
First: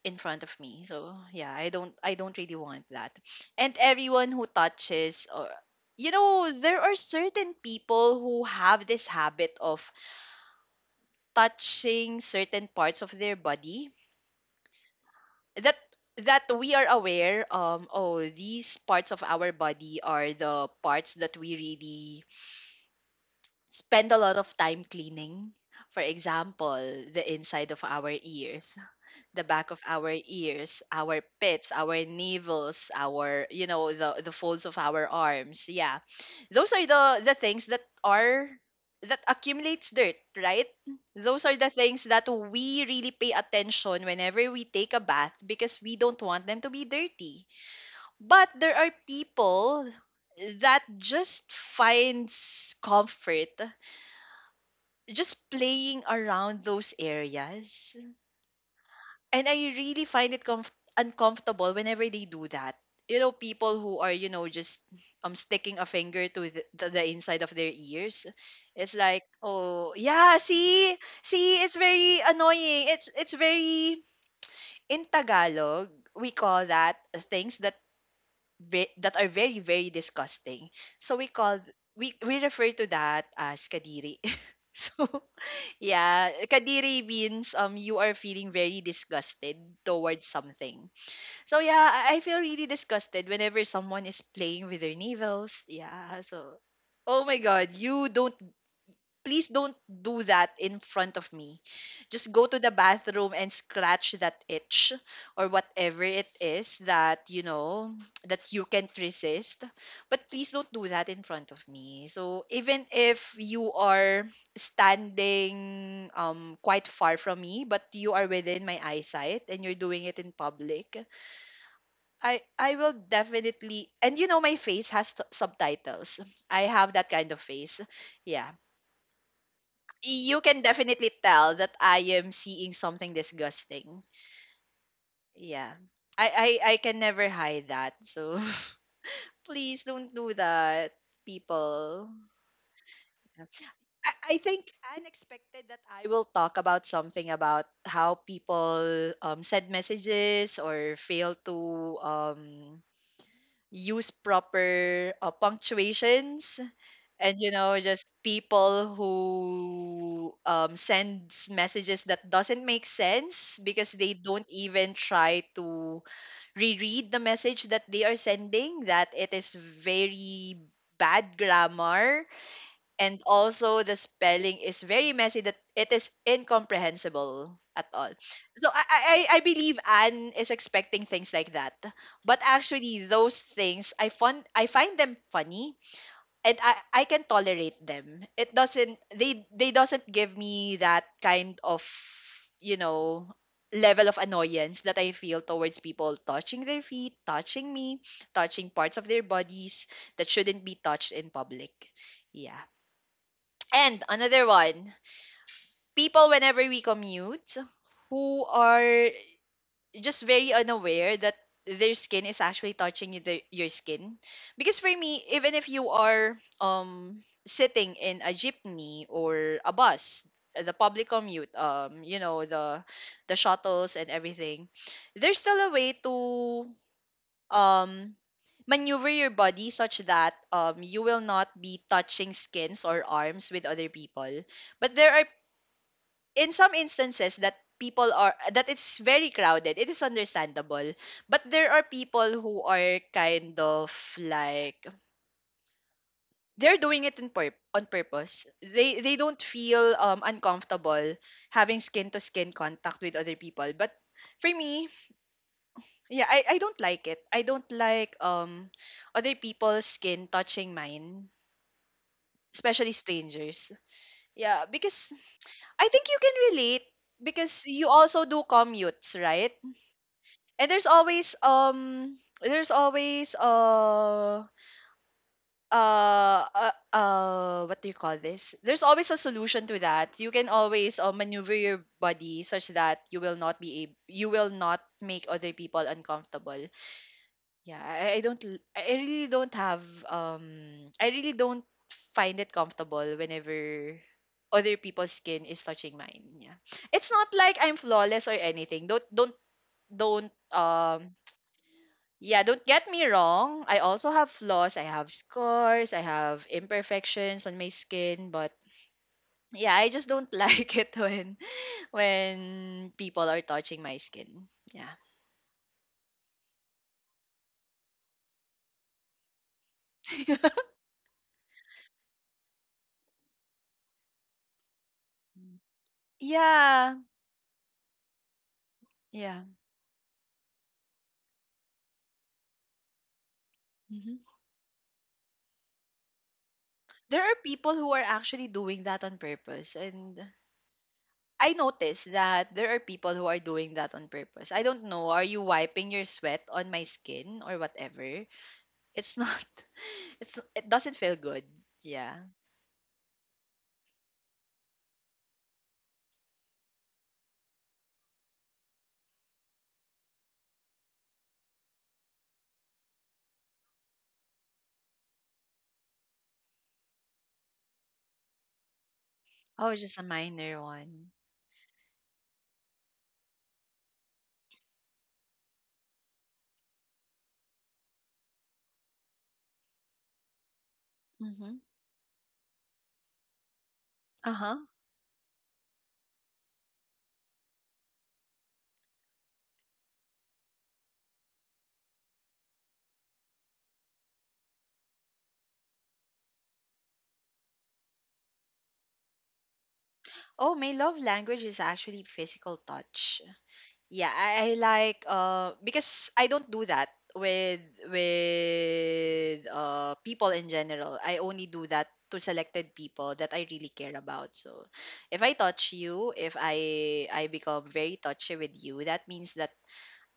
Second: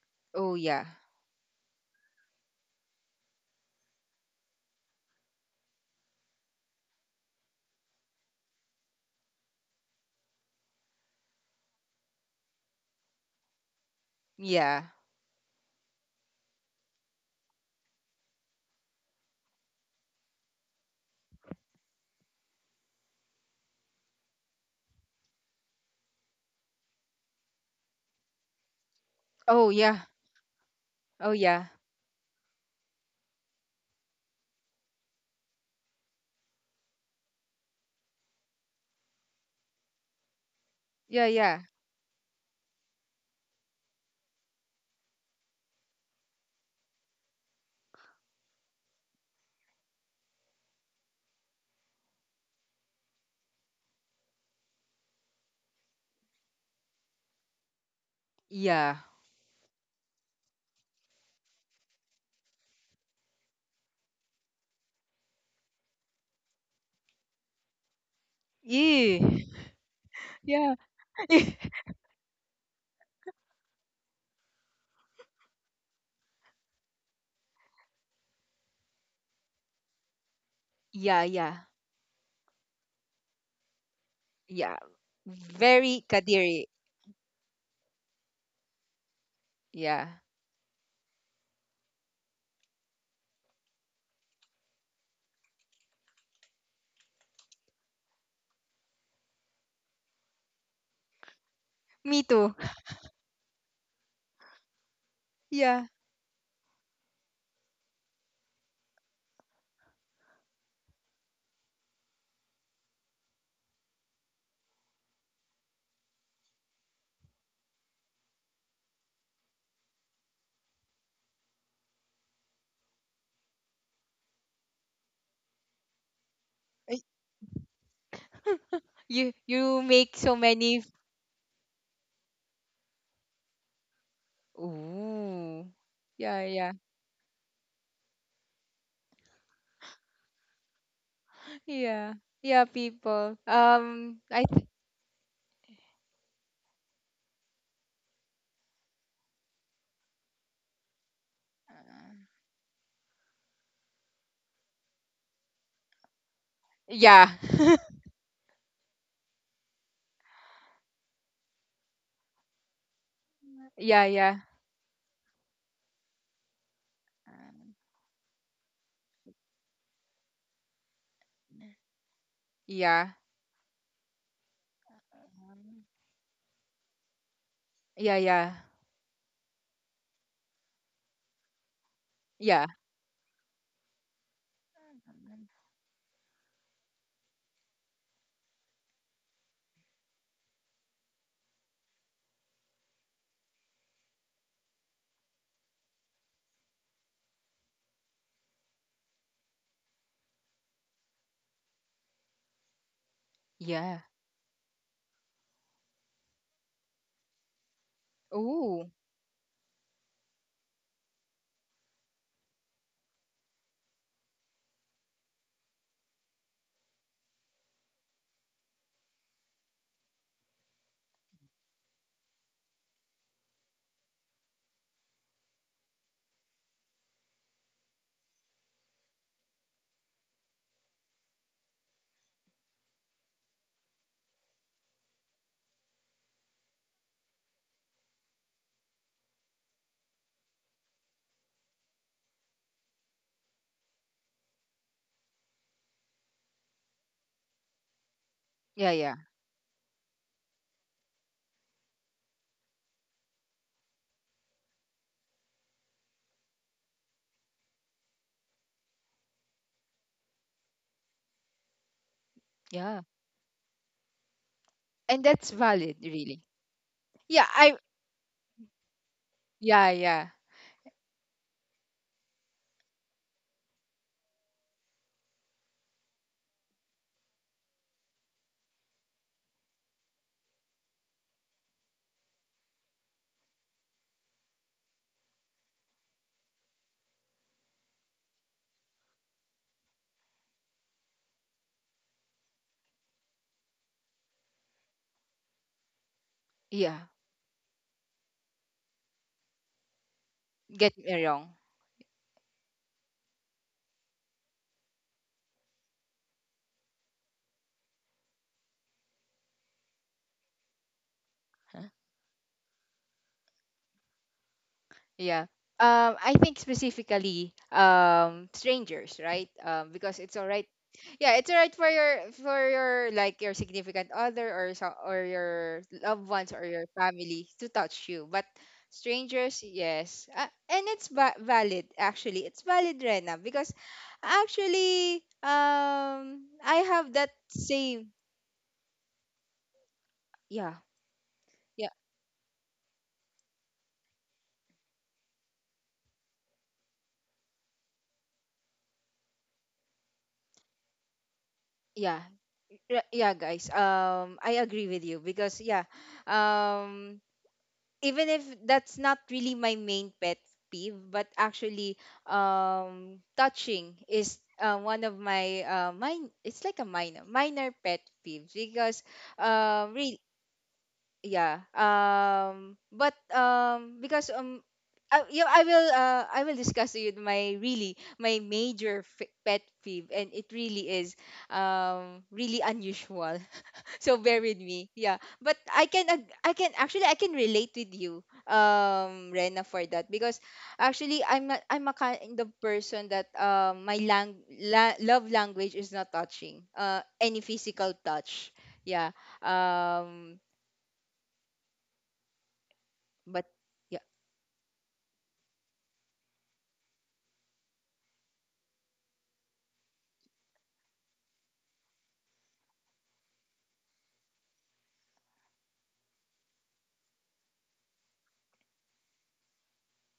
B: in front
A: Oh
B: of me.
A: yeah.
B: So yeah, I don't really want that. And everyone who touches, or, there are certain people who have this habit of touching certain parts of their body,
A: Yeah.
B: that that we are aware, oh, these parts of our body are the parts that we really spend a lot of time cleaning. For example, the inside of our ears, the back
A: Oh
B: of
A: yeah.
B: our ears, our
A: Oh yeah.
B: pits, our navels, our, the folds of our arms. Yeah, those are the things that are that accumulates dirt, right?
A: Yeah,
B: Those are
A: yeah.
B: the things that we really pay attention whenever we take a bath, because we don't want them to be dirty. But there are people that just finds comfort just playing around those areas,
A: Yeah.
B: and I really find it uncomfortable whenever they do that. You know, people who are, just sticking a finger to the inside of their ears. It's
A: Yeah.
B: like,
A: Ew.
B: oh yeah,
A: Yeah.
B: see, see, it's very annoying. It's very. In Tagalog, we call that things that, that are very, very disgusting. So
A: Yeah,
B: we call
A: yeah,
B: we refer to that as kadiri.
A: yeah.
B: So
A: Very
B: yeah,
A: kadiri.
B: kadiri means you are feeling very disgusted
A: Yeah.
B: towards something. So yeah, I feel really disgusted whenever someone is playing with their navels. Yeah, so, oh my god, you don't please don't do that in front of me.
A: Me
B: Just go
A: too.
B: to the bathroom and scratch that itch, or
A: Yeah.
B: whatever it is that you know, that you can't resist. But please don't do that in front of me. So even if you are standing quite far from me, but you are within my eyesight and you're doing it in public, I will definitely, and you know my face has subtitles. I have
A: Ay.
B: that kind of face. Yeah,
A: You make so
B: you can
A: many.
B: definitely tell that I am seeing something disgusting.
A: Ooh.
B: Yeah.
A: Yeah,
B: I
A: yeah.
B: I can never hide that. So please don't do that, people.
A: Yeah. Yeah, people.
B: I think unexpected that I will talk about something about how people, send messages, or fail to, use proper, punctuations,
A: Yeah.
B: and you know just people who, sends messages that doesn't make sense because
A: Yeah,
B: they
A: yeah.
B: don't even try to reread the message that they are sending, that it is very bad grammar,
A: Yeah.
B: and also the spelling is very messy, that it is incomprehensible at all.
A: Yeah, yeah.
B: So I believe Anne is expecting things like that, but
A: Yeah.
B: actually, those things I find them funny, and I can tolerate them. It doesn't They doesn't give me that kind of, you know level of annoyance that I feel towards people touching their feet, touching me, touching parts of their bodies that shouldn't be touched in public. Yeah.
A: Yeah.
B: And another one, people whenever we commute who
A: Ooh.
B: are just very unaware that their skin is actually touching your skin. Because for me, even if you are sitting in a jeepney or a bus, the public commute, the shuttles and everything, there's still a way to um maneuver your body such that you will not be touching skins or arms with other people. But there are, in some instances that people are, that it's very crowded, it is understandable. But there are people who are kind of, like, they're doing it in on purpose.
A: Yeah,
B: they
A: yeah.
B: they don't feel uncomfortable having skin to skin contact with other people. But for me, yeah, I don't like it. I don't like other people's skin touching mine, especially
A: Yeah.
B: strangers. Yeah, because
A: And that's
B: I
A: valid
B: think you can
A: really.
B: relate,
A: Yeah,
B: because
A: I
B: you also do commutes, right?
A: yeah, yeah.
B: And there's always, what do you call this? There's always a solution to that. You can always, maneuver your body such that you will not make other people uncomfortable. Yeah, um, I really don't find it comfortable whenever other people's skin is touching mine. Yeah,
A: Yeah.
B: it's not like I'm flawless or anything. Don't,
A: Get me wrong.
B: yeah, don't get me wrong. I also have flaws. I have scars. I have imperfections on my skin, but yeah, I just don't like it when people are touching my skin. Yeah.
A: Yeah. I think specifically strangers, right? Because it's all right. Yeah, it's all right for your like your significant other or so, or your loved ones or your
B: Yeah.
A: family to touch you, but
B: Yeah.
A: strangers, yes, and it's valid actually. It's valid, Rena, because
B: Mhm.
A: actually, I have
B: There
A: that
B: are people who are
A: same.
B: actually doing that on purpose, and
A: Yeah,
B: I
A: yeah,
B: notice that there are people who are doing that on purpose. I don't know, are you wiping your sweat on my skin or whatever? It's not. It doesn't feel good. Yeah.
A: yeah, yeah, guys. I agree with you because yeah, um even if that's not really my main pet peeve, but actually, touching is one of my mine. It's like a minor pet peeves because
B: Oh, it's just a
A: really,
B: minor one.
A: yeah. But because Yeah, I will discuss to you my really my pet peeve, and it really is
B: Mm-hmm.
A: really unusual, so bear with
B: Uh-huh.
A: me, yeah. But I can ag- I can actually I can relate with you, Rena, for that. Because actually, I'm a kind of person that my love language is not touching, any physical touch, yeah. um
B: Oh, my love language is actually physical touch.
A: but yeah.
B: Yeah, I like, because I don't do that with with people in general. I only do that to selected people that I really care about. So if I touch you, if I become very touchy with you, that means that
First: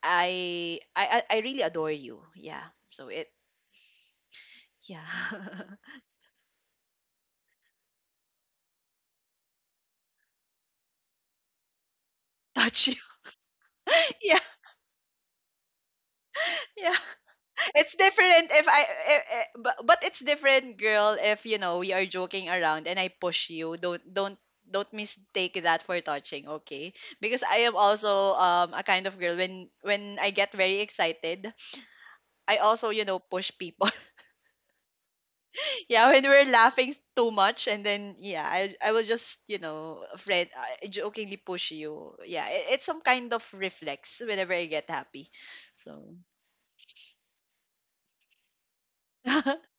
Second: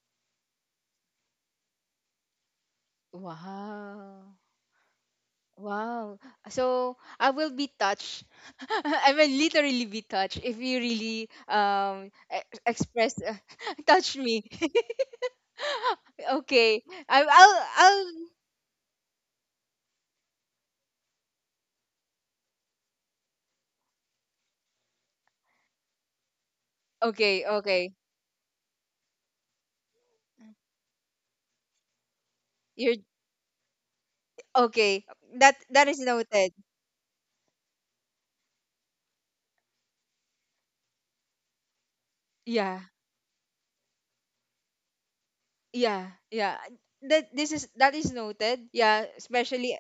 B: I really adore you. Yeah. So, it
A: Wow.
B: yeah.
A: Wow. So I will be touched. I will literally be touched if you really
B: touch you.
A: express. Touch
B: Yeah.
A: me. Okay.
B: Yeah.
A: I'll
B: It's
A: I'll
B: different if I, but it's different, girl. If you know we are joking around and I push you, don't mistake that for touching, okay? Because
A: okay,
B: I am
A: okay.
B: also a kind of girl when I get very excited, I also,
A: You're
B: push people.
A: okay. That is
B: Yeah, when
A: noted.
B: we're laughing too much, and then yeah, I will just, friend, I jokingly push you. Yeah, it,
A: Yeah.
B: it's some kind of reflex whenever I get happy. So,
A: Yeah, yeah. That is noted. Yeah, especially,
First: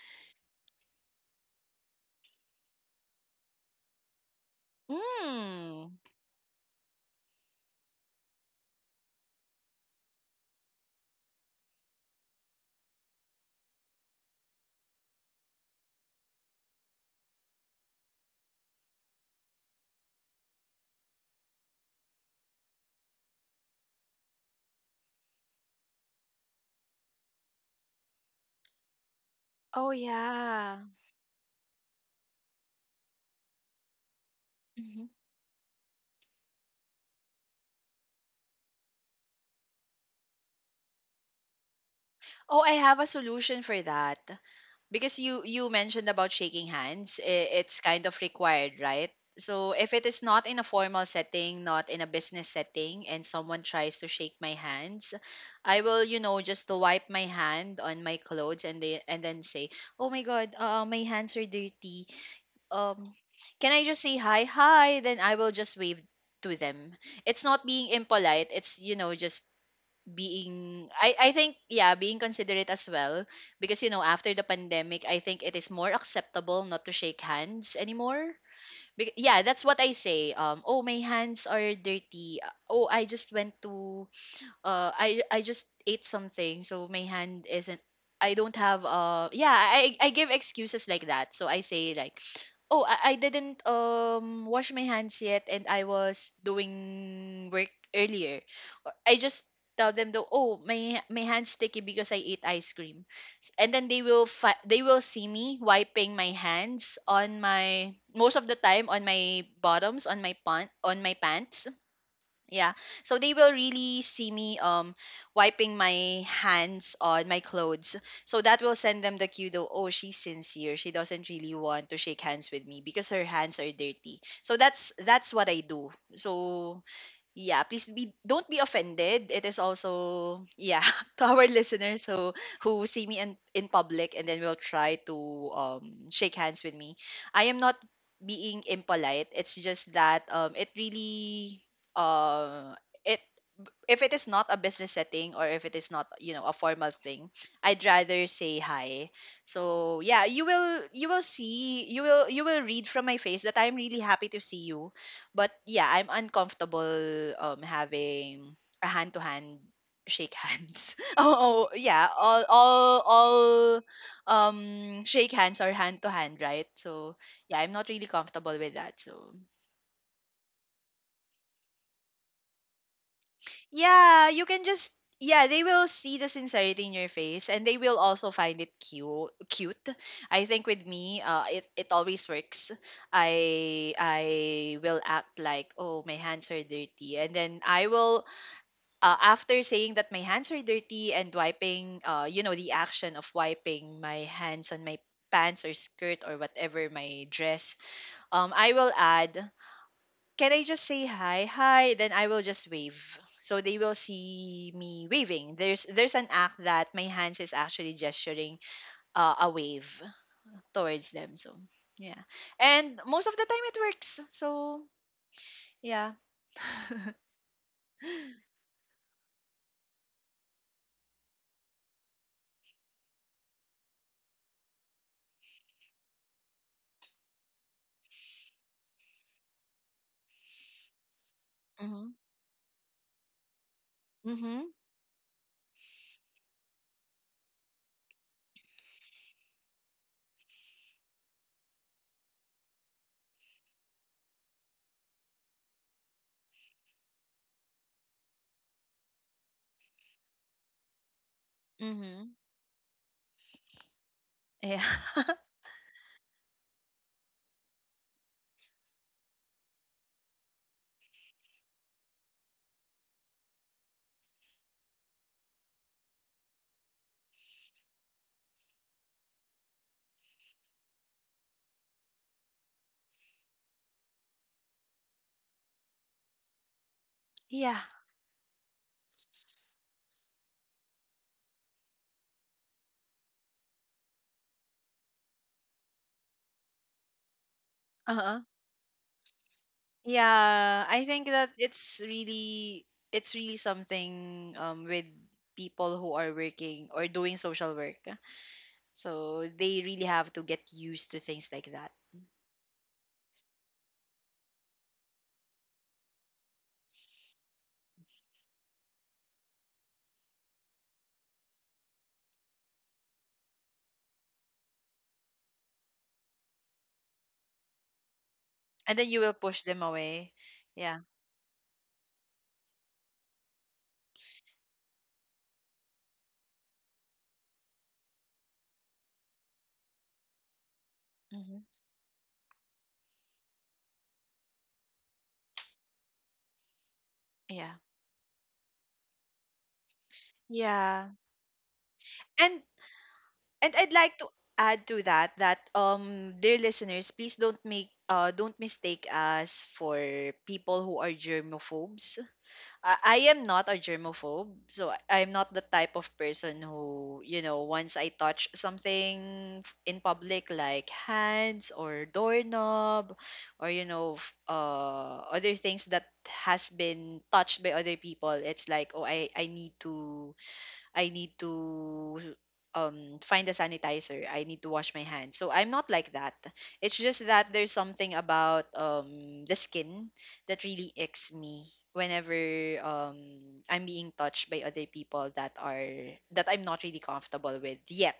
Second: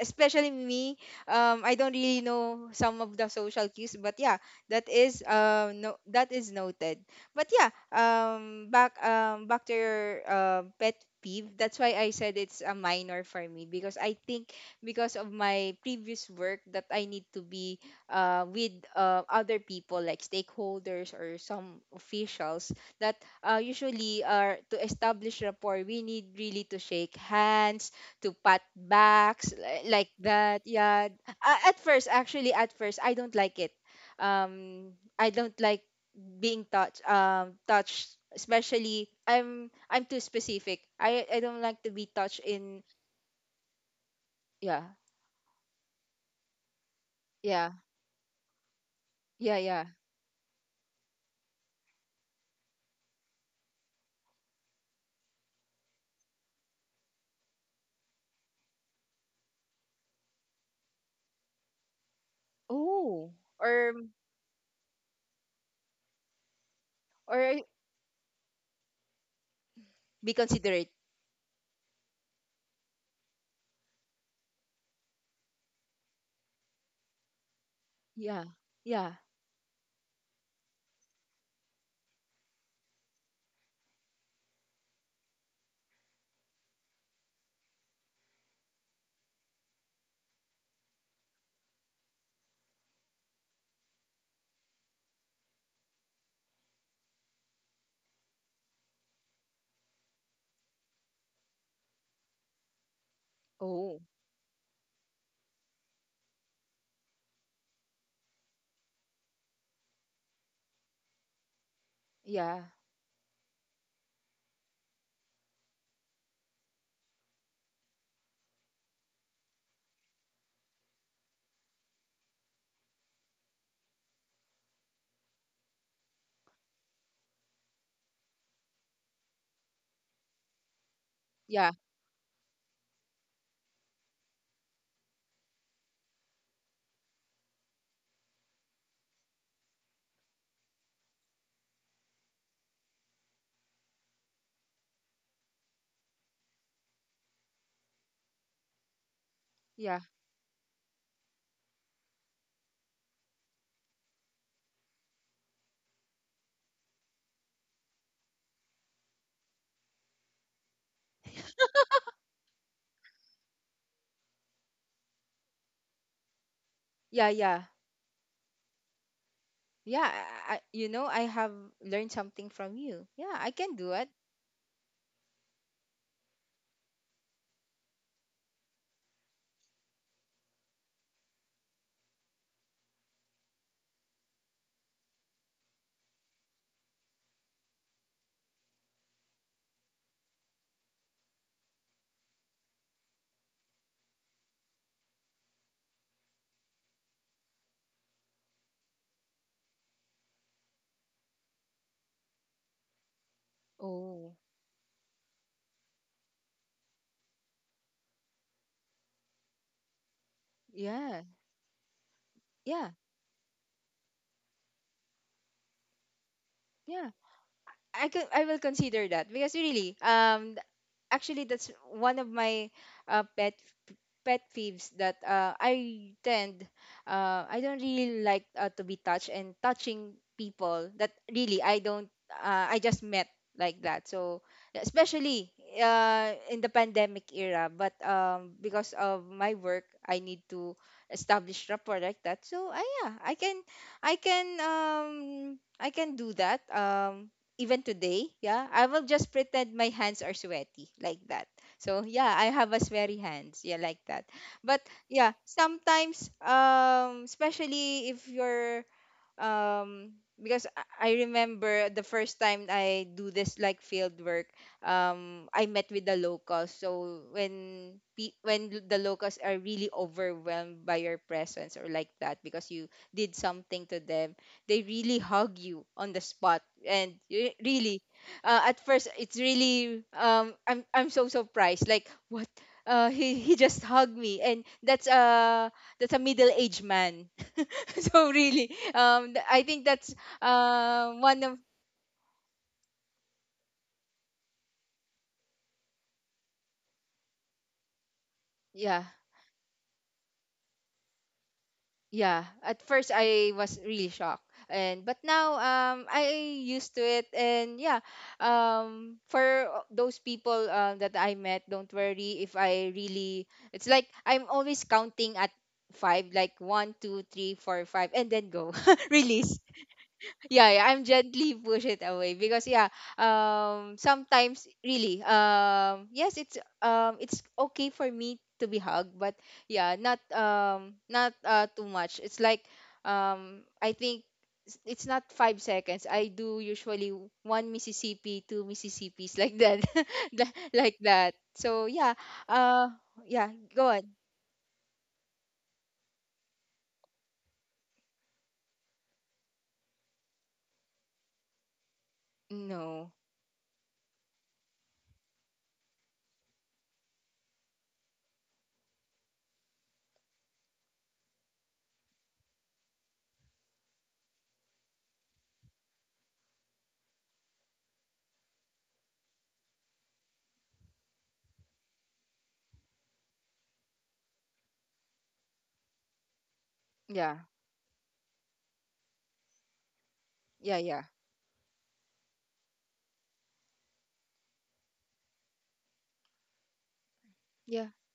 A: me. I don't really know some of the social cues, but yeah, that is
B: mm.
A: no, that is noted. But yeah, back to your pet peeve. That's why I said it's a minor for me, because I think because of my previous work that I need to be with other people like stakeholders or some officials that usually, to establish rapport, we need really to shake hands, to pat backs,
B: oh
A: like that.
B: yeah.
A: Yeah. At first, actually, at first, I don't like it. Um, I don't like being touched. Touched, especially. I'm too specific. I don't like to be touched
B: Oh, I
A: in.
B: have a solution for that.
A: Yeah.
B: Because you mentioned about shaking hands,
A: Yeah.
B: it's kind of required, right?
A: Yeah.
B: So
A: Yeah.
B: if it is not in a formal setting, not in a business setting, and someone tries to shake my hands, I will, just to wipe my hand on my clothes and they and then say, "Oh my God, my hands are dirty. Um,
A: Oh.
B: can I
A: Or
B: just say hi, hi?" Then I will just wave to them. It's
A: or
B: not being impolite. It's just
A: be
B: being
A: considerate.
B: I think, yeah, being considerate as well, because you know, after the pandemic I think it is more acceptable not to shake hands anymore.
A: Yeah. Yeah.
B: Yeah, that's what I say. Oh, my hands are dirty. Oh, I just went to I just ate something, so my hand isn't, I don't have, yeah, I give excuses like that. So I say like, "Oh, I didn't wash my hands yet, and I was doing work earlier. I just tell them though, oh, my hands sticky because I ate ice cream." And then they
A: Oh.
B: will they will see me wiping my hands on my, most of the time on my bottoms, on my pant on my pants.
A: Yeah.
B: Yeah. So they will really see me wiping my hands on my clothes. So that will send them the cue though, oh, she's sincere. She doesn't really want to shake hands with me because her hands are dirty. So that's what I do. So yeah, please be don't be offended. It is also, yeah, to our
A: Yeah.
B: listeners who see me in public and then will try to shake hands with me. I am not being impolite. It's just that it really uh it, if it is not a business setting or if it is not, you know, a formal thing, I'd rather say hi. So
A: Yeah.
B: yeah, you will see, you will read from my face that I'm really happy to see you, but yeah, I'm uncomfortable having a hand to hand, shake hands. Oh, oh yeah, all shake hands or hand to hand, right? So
A: Yeah.
B: yeah,
A: Yeah.
B: I'm not really comfortable with that. So
A: Yeah, I have learned something from you. Yeah, I can do it.
B: yeah, you can just, yeah, they will see the sincerity in your face and they will also find it cute. I think with me, it, it always works. I will act like, "Oh, my hands are dirty." And then I will, after saying that my hands are dirty and wiping, you know, the action of wiping my hands on my pants or skirt or whatever, my dress, I will add, "Can I just say hi? Hi," then I will just wave. So they will
A: Oh,
B: see me waving. There's an act that my hands is actually gesturing a wave towards
A: yeah,
B: them. So yeah,
A: yeah,
B: and most of the time it works. So yeah.
A: yeah. I will consider that because really, actually that's one of my uh, pet pet peeves, that I don't really like, to be touched and touching people that really I
B: Mhm.
A: don't I just met, like that. So
B: Mhm.
A: especially in the pandemic era, but because of my work I need to establish rapport like that, so yeah, I can do that, even today. Yeah, I will just pretend my hands are sweaty, like that. So yeah,
B: Mhm.
A: I have a sweaty hands, yeah, like that.
B: Yeah.
A: But yeah, sometimes, especially if you're um because I remember the first time I do this like field work, I met with the locals. So when the locals are really overwhelmed by your presence or like that because you did something to them, they really hug you on the spot.
B: Yeah.
A: Really, at first it's really, I'm so surprised. Like what? He just hugged me, and that's a middle aged man.
B: Uh
A: So
B: huh.
A: really I think that's
B: Yeah. I think
A: one
B: that
A: of.
B: it's really, it's really something with people who are working or doing social work.
A: Yeah,
B: So they really have to get used to things like that.
A: yeah. At first I was really shocked, and but now I used to it, and yeah. For those people that I met, don't worry if I really. It's like I'm always counting at five, like one two three four five, and then go.
B: And then you will push
A: Release.
B: them away.
A: Yeah, yeah,
B: Yeah.
A: I'm gently push it away because yeah, sometimes really, yes, it's okay for me to be hugged, but yeah, not not
B: Hmm.
A: too much. It's like, I think it's not 5 seconds. I do usually
B: Yeah.
A: one Mississippi, two Mississippis, like that. Like
B: Yeah.
A: that. So yeah,
B: And
A: uh, yeah,
B: and
A: go
B: I'd
A: on.
B: like to add to that that dear listeners, please don't make don't mistake us for people who are germophobes.
A: No,
B: I am not a germaphobe, so I'm not the type of person who, you know, once I touch something in public, like hands or doorknob, or you know, other things that has been touched by other people, it's like, oh, I need to, I need to find a sanitizer. I need to wash my hands. So I'm not like that. It's just
A: yeah,
B: that there's something about the skin that
A: yeah,
B: really
A: yeah,
B: icks me whenever um I'm being touched by other people that are, that I'm not really comfortable with
A: yeah.
B: yet.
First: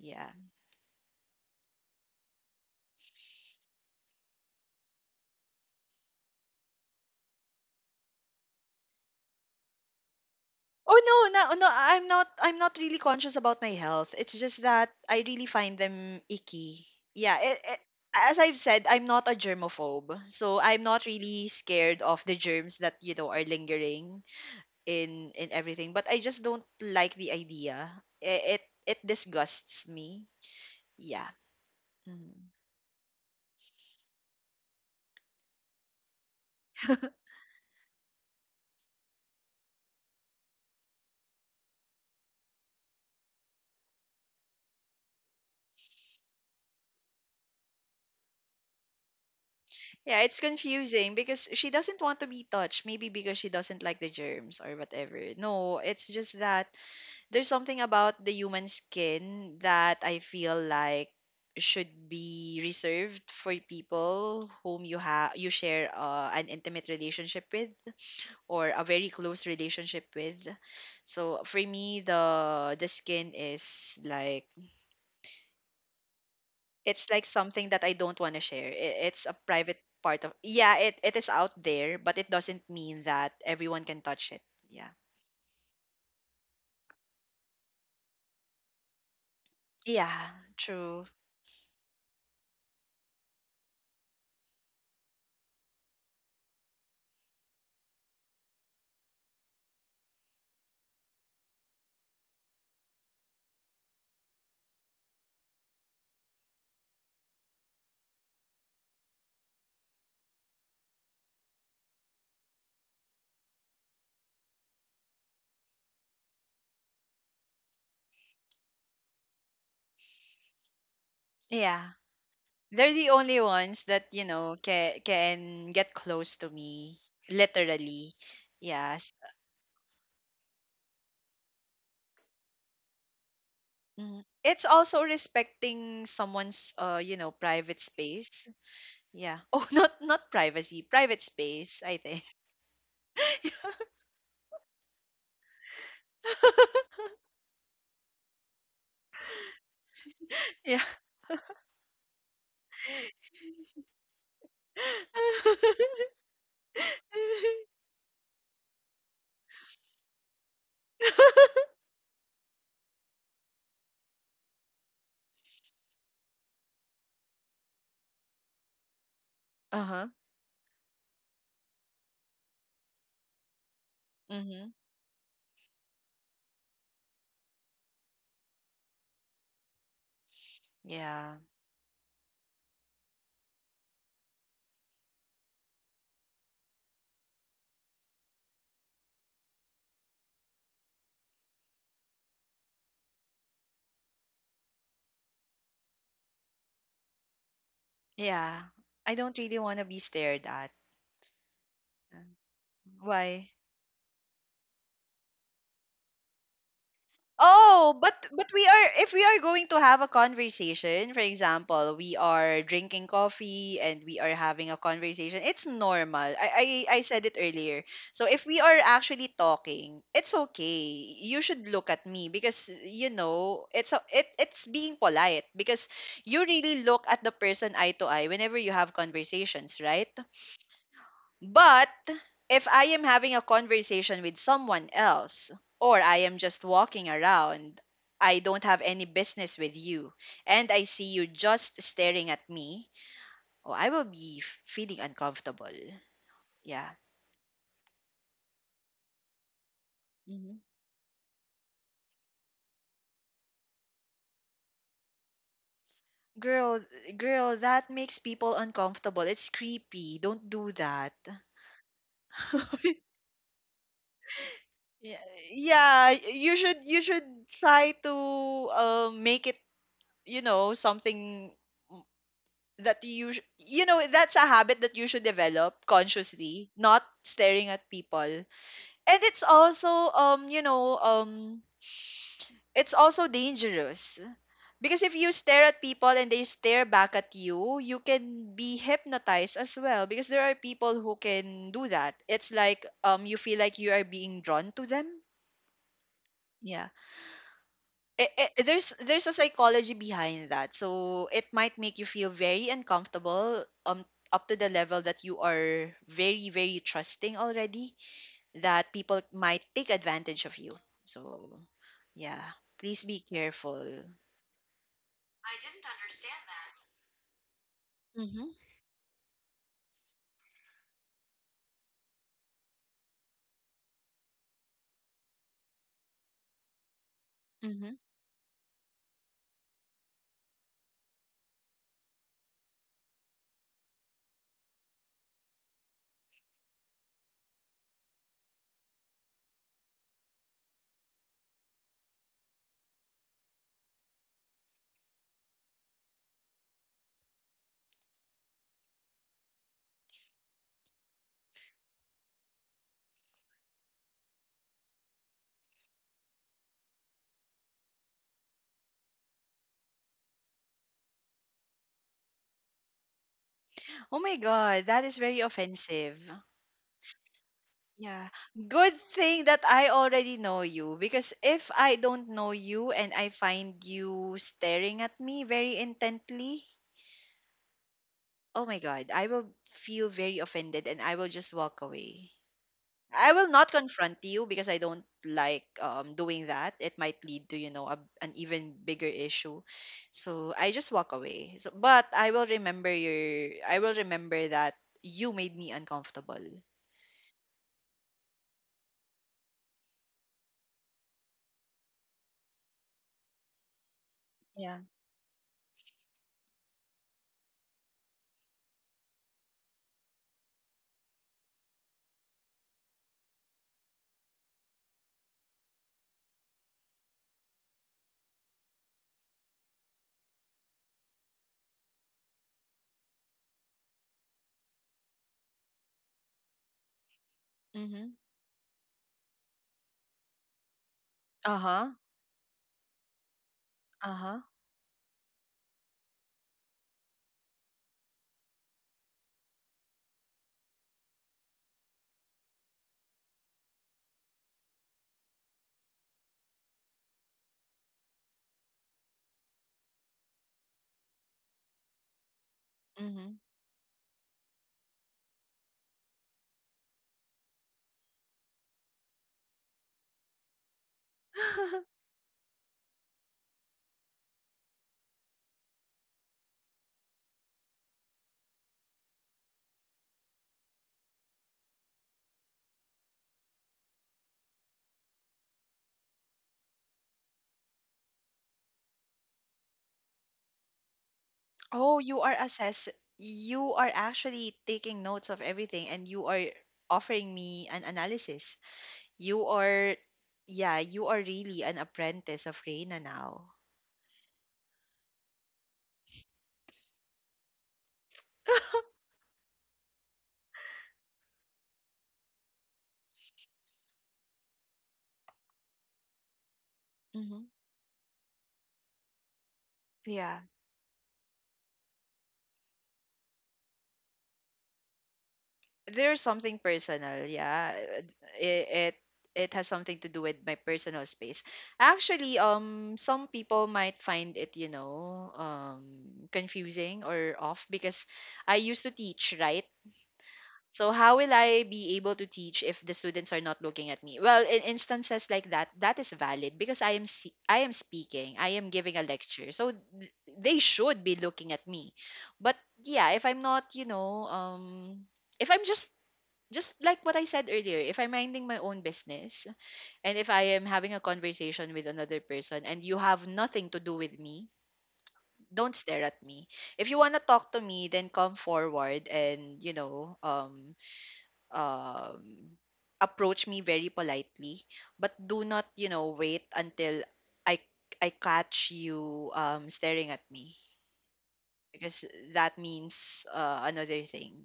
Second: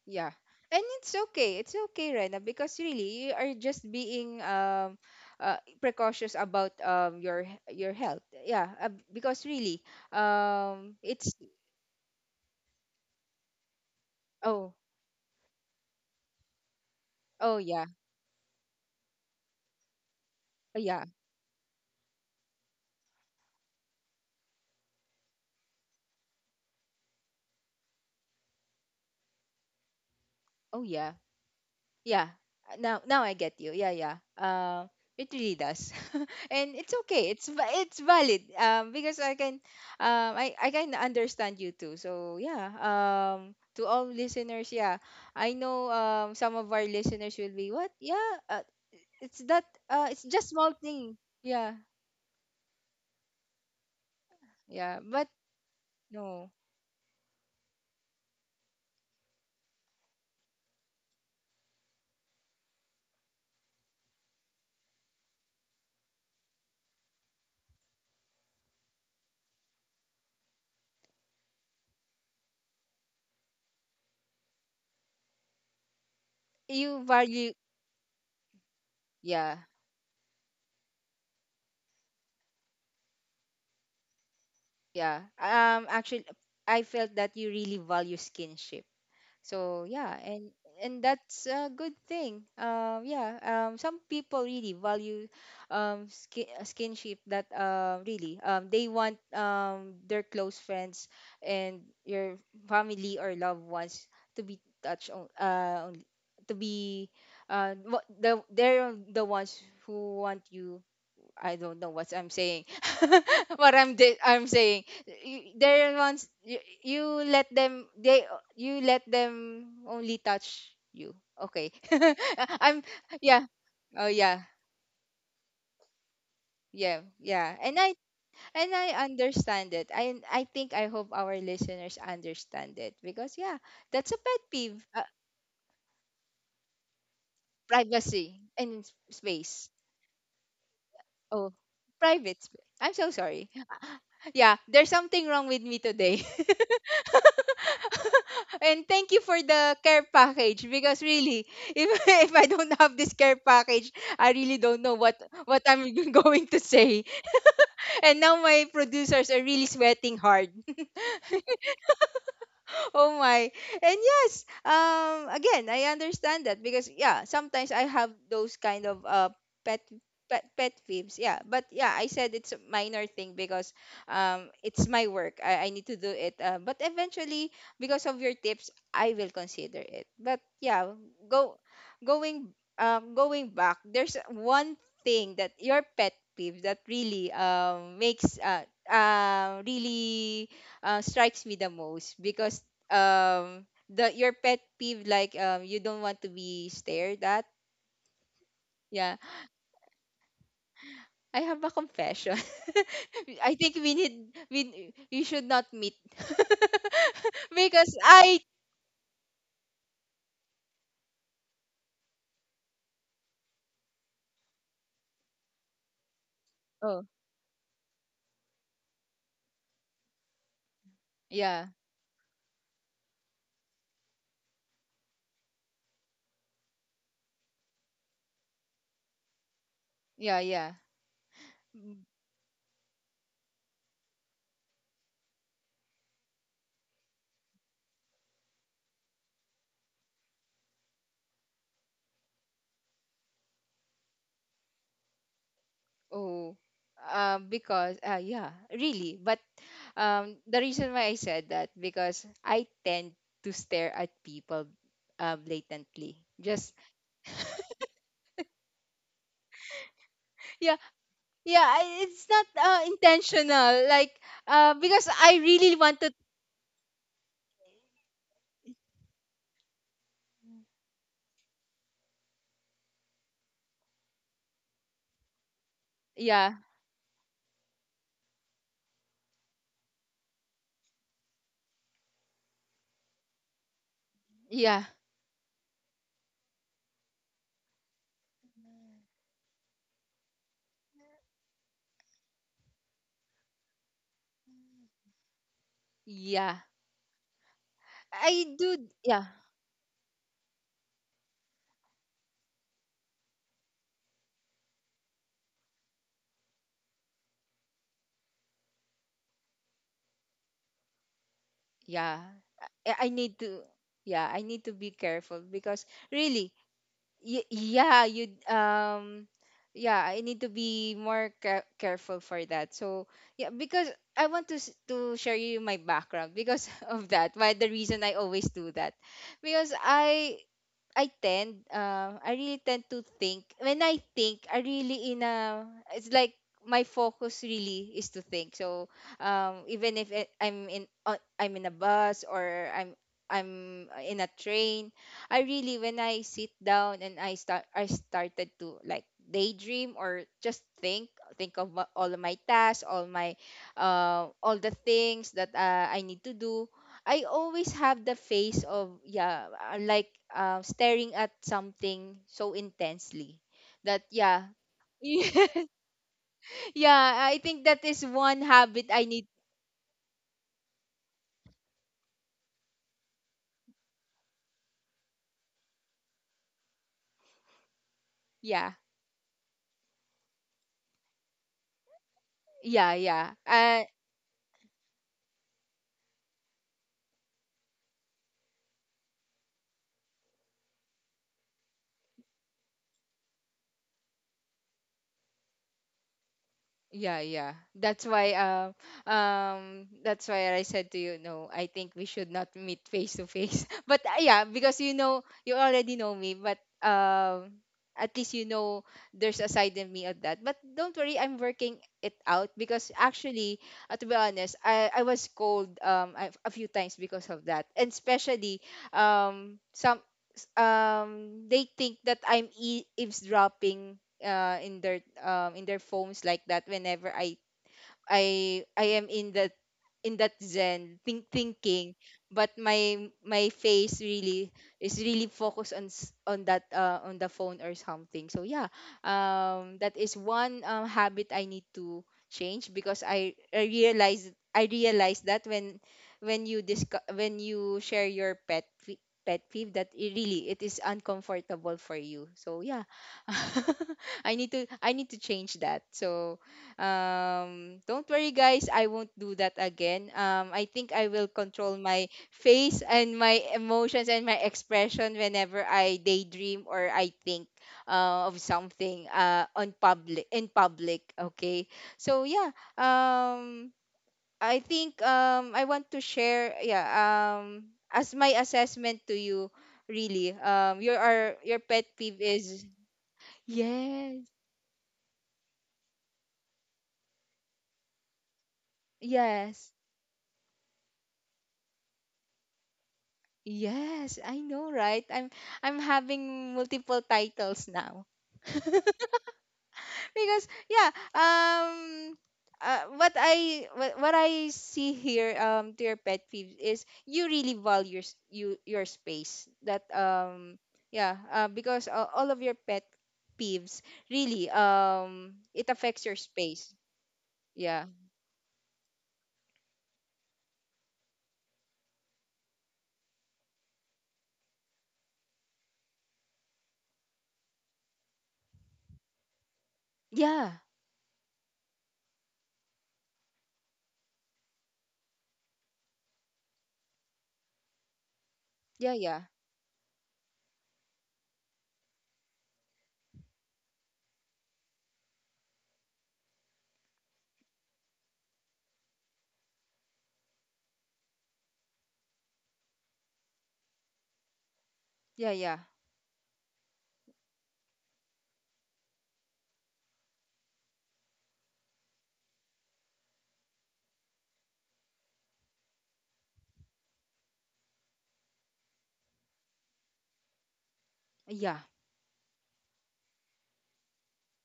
B: Yeah.
A: Yeah. And it's okay. It's okay, Rena, because really you are just being precautious about your your health. Yeah, because really
B: Oh no,
A: it's.
B: no, no, I'm not, I'm not really conscious about my health. It's just
A: Oh.
B: that I really find them icky. Yeah,
A: Oh yeah.
B: as I've said, I'm not a germaphobe. So
A: Oh
B: I'm
A: yeah.
B: not really scared of the germs that, you know, are lingering in everything, but I just don't like the idea. It disgusts me.
A: Oh yeah.
B: Yeah.
A: Yeah.
B: Mhm.
A: Now I get you. Yeah, yeah. It really does. And it's okay. It's valid. Because I can understand you too. So yeah. To all listeners, yeah. I know, some of our listeners will be what? Yeah. It's that
B: Yeah,
A: it's
B: it's
A: just small
B: confusing
A: thing.
B: because she
A: Yeah.
B: doesn't want to be touched, maybe because she doesn't like the germs or
A: Yeah.
B: whatever.
A: But
B: No, it's just
A: no.
B: that there's something about the human skin that I feel like should be reserved for people whom you share an intimate relationship with or a very close relationship with. So for me, the skin is like,
A: You
B: it's like
A: value,
B: something that I don't want to share. It, it's a
A: yeah.
B: private part of, yeah. It is out there, but it doesn't mean that everyone can touch it. Yeah.
A: Yeah. Actually, I felt that you really value skinship, so yeah.
B: Yeah.
A: And
B: True.
A: that's a good thing. Yeah. Some people really value skinship, that really they want, their close friends and your family or loved ones to be touched to be what the they're the ones who want you. I don't know what I'm saying. I'm saying, they're ones you let them, they you let them only touch you. Okay.
B: Yeah.
A: I'm
B: They're the only
A: Yeah.
B: ones
A: Oh
B: that, you
A: yeah.
B: know, can get close to me,
A: Yeah, yeah, and I.
B: literally.
A: And I
B: Yes.
A: understand it. I hope our listeners understand it, because yeah, that's a
B: Mm.
A: pet
B: It's
A: peeve.
B: also respecting someone's, you know, private
A: Privacy
B: space.
A: and
B: Yeah. Oh,
A: space.
B: not not privacy, private
A: Oh,
B: space, I think.
A: private space. I'm so sorry. Yeah, there's something wrong with me today. And thank you for the care package,
B: Yeah.
A: because really, if if I don't have this care package, I really don't know what I'm going to say. And now my producers are really sweating hard. Oh my. And yes, again, I understand that, because yeah, sometimes I have those kind of pet
B: Uh-huh.
A: pet peeves, yeah. But yeah, I said it's a minor thing, because
B: Mm-hmm.
A: it's my work, I need to do it, but eventually, because of your tips, I will consider it. But yeah,
B: Yeah.
A: go going going back, there's one thing that your pet peeve that really makes really, strikes me the most, because the your pet peeve like you don't want to be stared at.
B: Yeah.
A: Yeah,
B: I don't really want to be stared at.
A: I have a confession.
B: Why?
A: I think we need we you should not meet, because
B: Oh,
A: I.
B: but we are, if we are going to have a conversation, for example, we are drinking coffee and we are having a conversation, it's normal. I
A: Oh.
B: said it earlier. So if we are actually talking, it's okay. You should
A: Yeah,
B: look at me because you know it's a, it it's being polite, because you really look at the person eye to eye whenever you have conversations, right?
A: yeah, yeah.
B: But
A: Mm.
B: if I am having a conversation with someone else or I am just walking around, I don't have any business with you and I see you just staring at me, oh, I will be feeling uncomfortable.
A: Oh.
B: Yeah.
A: Because yeah, really. But the
B: Mhm.
A: reason why I said that, because I tend to stare at people, blatantly, just.
B: Girl, girl, that makes people uncomfortable. It's creepy. Don't
A: Yeah,
B: do that.
A: yeah, it's not intentional, like, because
B: Yeah,
A: I really want to.
B: yeah, you should, you should try to make it, you know, something that you know, that's a habit that you should develop
A: Yeah,
B: consciously, not staring at people. And it's also you know, it's also dangerous,
A: yeah,
B: because if you stare at people and they stare back at you, you can be hypnotized as well, because there are people who can do that. It's like, you feel like you are being drawn to them.
A: yeah, I
B: Eh, eh,
A: do. Yeah,
B: there's a psychology behind that. So it might make you feel very uncomfortable, up to the level that you are very very trusting already, that people might take advantage of you. So
A: yeah,
B: yeah, please
A: I
B: be
A: need to.
B: careful.
A: Yeah, I need to be careful,
B: I
A: because
B: didn't understand
A: really,
B: that.
A: yeah, you,
B: Mm-hmm,
A: yeah, I need to be more careful for that, so yeah, because I want to to share you my background, because of that. Why the
B: mm-hmm.
A: reason I always do that. Because I I really tend to think. When I think, I really in a, it's like my focus really is to think. So, even if I'm in a bus, I'm in a train. I really when I sit down and I started to like daydream or just think of all of my tasks, all the things that I need to do. I always have the face of like staring at something so intensely that
B: Oh my
A: yeah.
B: God, that is very offensive.
A: Yeah, I think that is
B: Yeah.
A: one habit
B: Good
A: I need.
B: thing that I already know you, because if I don't know you and I find you staring at me very intently, oh
A: Yeah,
B: my God, I will feel very offended and I will just walk away.
A: yeah,
B: I
A: yeah.
B: will not confront you because I don't like, doing that. It might lead to, you know, a, an even bigger issue. So I just walk away. So, but I will remember your, I will remember that you made me uncomfortable.
A: Yeah, yeah, that's why that's why I said to you no, I think we should not meet face to face. But yeah,
B: Yeah.
A: because you know you already know me, but at least you know there's a side in me of that. But don't worry, I'm working it out because actually, to be honest, I was cold a few times because of that. And especially some they think that I'm eavesdropping in their phones like that whenever I
B: Mm-hmm.
A: I I am in that zen thinking,
B: Uh-huh.
A: but my face
B: Uh-huh.
A: really is really focused on on that on the phone or something. So yeah, um, that is one um habit I need to change because I realized, I realized that when you discuss, when you share your pet peeve that it really it is uncomfortable for you. So yeah.
B: Mm-hmm.
A: I need to change that. So don't worry, guys. I won't do that again. I think I will control my face and my emotions and my expression whenever I daydream or I think of something on public in public. Okay. So yeah. I think I want to share. Yeah. As my assessment to you, really. Your pet
B: Oh,
A: peeve
B: you are
A: is
B: assess, you are
A: yes,
B: actually taking notes of everything and you are offering me an analysis. You
A: yes.
B: are, yeah, you are really an apprentice of Reina now.
A: Yes, I know, right? I'm having multiple titles now. Because yeah, um, what I see here to your pet peeves is you
B: Hmm.
A: really value your s- you your space. That
B: Yeah.
A: yeah, because all of your pet peeves really it affects your
B: There's something
A: space.
B: personal, yeah.
A: Yeah.
B: It, it it has something to do with my personal space. Actually, some people might find it, you know, confusing or off, because I used to teach, right?
A: Yeah,
B: So how will I be able to teach if the students are not looking at me? Well, in instances like that, that is valid, because I am speaking, I am
A: yeah,
B: giving a
A: yeah,
B: lecture. So they should be looking at me. But yeah, if I'm not, you know, if I'm just like what I said earlier, if I'm minding my own business and if I am having a conversation with another person and you have nothing to do with me,
A: yeah, yeah,
B: don't stare at me. If you want to talk to me, then come forward and, you know, um, approach me very politely, but do not, you know, wait until I I catch you staring at me,
A: yeah,
B: because that means another thing.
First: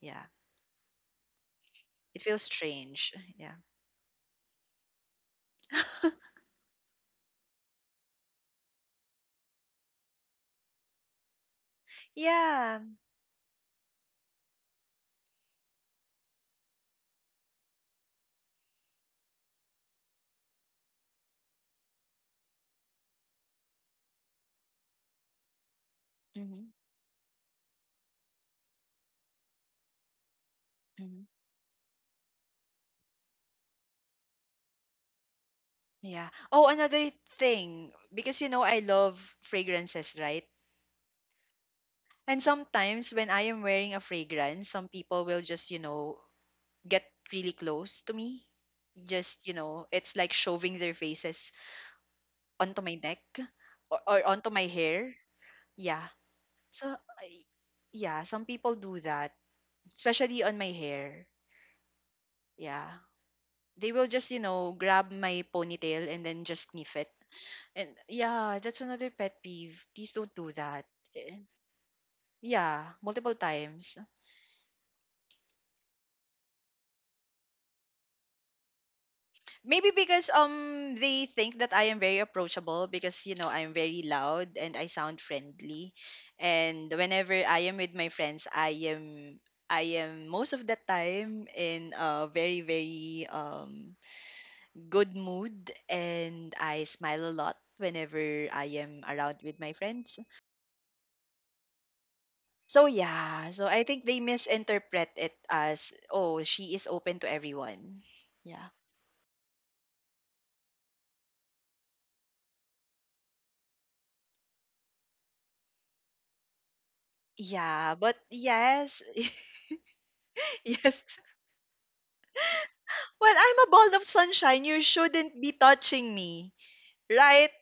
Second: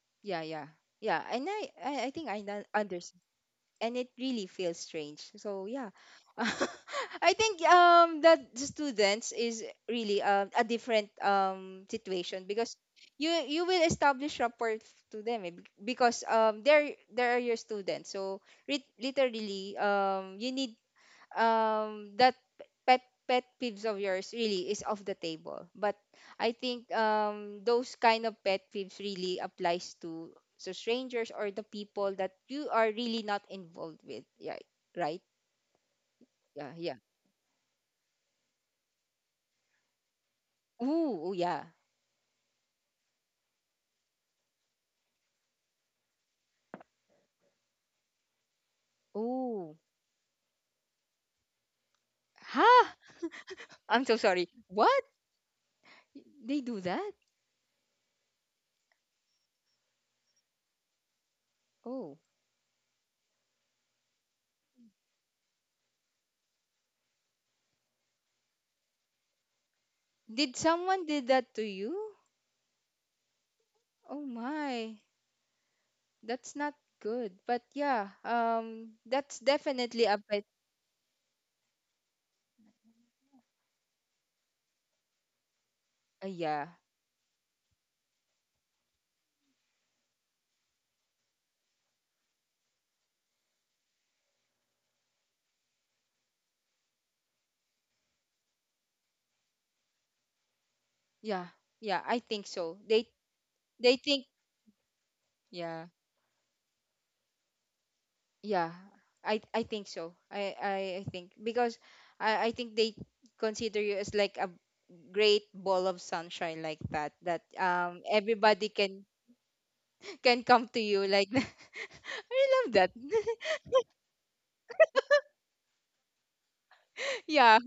B: Yeah,
A: yeah, yeah, yeah. And I
B: it
A: think
B: feels
A: I
B: strange.
A: understand.
B: Yeah,
A: And it really feels strange. So yeah. I think that the students is really a different situation because
B: yeah,
A: you will establish rapport to them eh, because they're your students. So literally you need that pet pet peeves of yours really is off the table. But I
B: hmm,
A: think those kind of pet peeves really applies to
B: hmm,
A: strangers or the people that you are really not involved with. Yeah, right.
B: yeah. Oh,
A: Yeah, yeah.
B: another thing, because you know I love fragrances, right?
A: Ooh, oh yeah.
B: And sometimes when I am wearing a fragrance, some people will just, you know, get really close to me. Just, you
A: Ooh.
B: know, it's like shoving their faces onto
A: Huh.
B: my neck
A: I'm
B: or
A: so sorry,
B: onto my
A: what?
B: hair. Yeah.
A: They do
B: So,
A: that?
B: yeah, some people do that, especially on my hair.
A: Oh,
B: Yeah. They will just, you know, grab my ponytail and then just sniff it. And yeah, that's another pet peeve. Please don't do
A: did
B: that.
A: someone did
B: Eh,
A: that to you?
B: yeah, multiple times.
A: Oh my, that's not good. But yeah, that's
B: Maybe
A: definitely a
B: because
A: pet.
B: they think that I am very approachable, because you know I'm very loud and I sound friendly.
A: Uh, yeah.
B: And whenever I am with my friends, I am most of the time in a very good mood, and I smile a lot whenever I am around with my friends.
A: Yeah, yeah, I think so.
B: So
A: They
B: yeah, so I
A: they
B: think they
A: think
B: misinterpret it
A: yeah,
B: as, oh, she is open to everyone. Yeah.
A: yeah. I think so. I think because I think they consider you as like a great ball of sunshine like that, that
B: Yeah, but
A: everybody
B: yes,
A: can can come to you
B: yes,
A: like that. I love that.
B: well, I'm a ball of sunshine. You shouldn't be touching me, right?
A: Yeah.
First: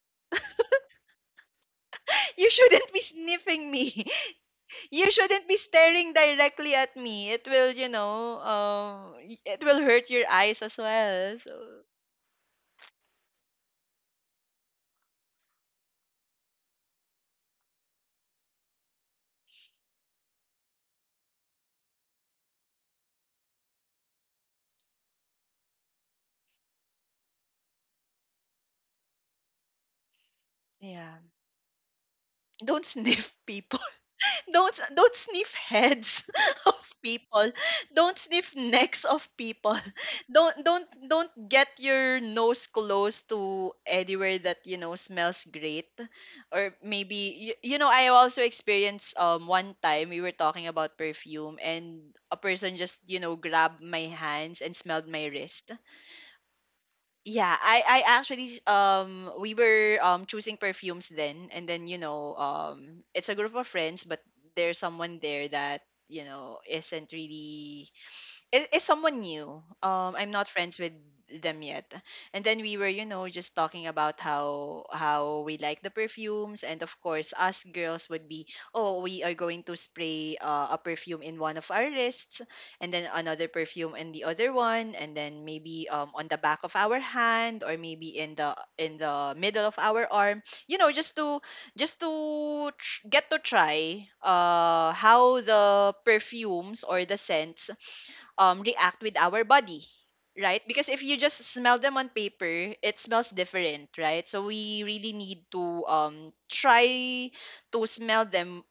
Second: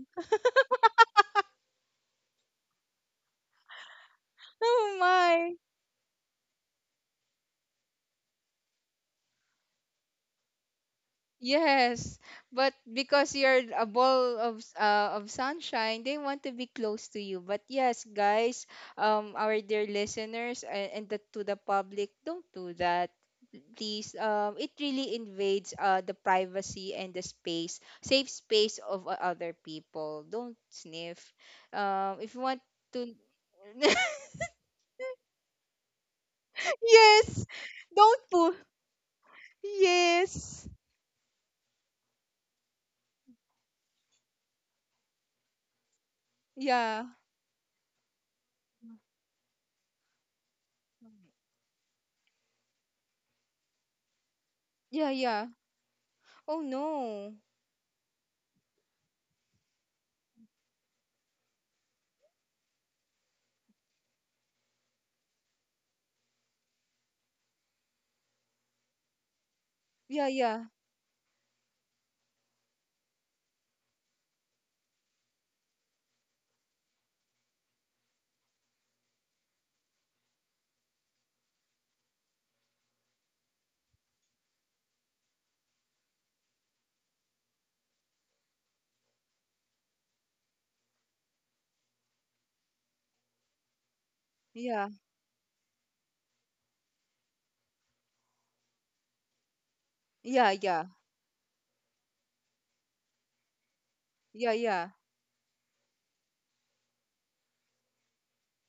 B: You shouldn't be sniffing me.
A: Oh
B: You shouldn't be
A: my.
B: staring directly at me. It will, it will hurt your eyes as well. So,
A: Yes, but because you're a ball of sunshine, they want to be close to you. But yes, guys, our dear listeners and the, to the public, don't do that. Please, it really invades the privacy and the space, safe space of other people. Don't
B: yeah,
A: sniff. If you want
B: don't
A: to,
B: sniff people. Don't sniff heads of people.
A: yes,
B: Don't
A: don't
B: sniff
A: poo.
B: necks of people. don't
A: Yes,
B: don't don't get your nose close to anywhere that smells great. Or
A: yeah,
B: maybe you, you know I also experienced one time, we were talking about perfume, and a person just grabbed my hands and smelled
A: yeah,
B: my
A: yeah.
B: wrist.
A: Oh no,
B: Yeah, I actually, we were choosing perfumes, then, and then, it's a group of friends, but there's someone there that isn't really, it's someone new.
A: yeah,
B: I'm not
A: yeah.
B: friends with them yet. And then we were, you know, just talking about how we like the perfumes, and of course, us girls would be, oh, we are going to spray a perfume in one of our wrists, and then another perfume in the other one, and then maybe on the back of our hand, or maybe in the middle of our arm. You know, just to just to get to try
A: Yeah,
B: how the perfumes or the scents react with our body,
A: yeah,
B: right?
A: yeah,
B: Because if you just smell them on paper, it smells different, right? So
A: yeah,
B: we
A: yeah,
B: really need to try to smell them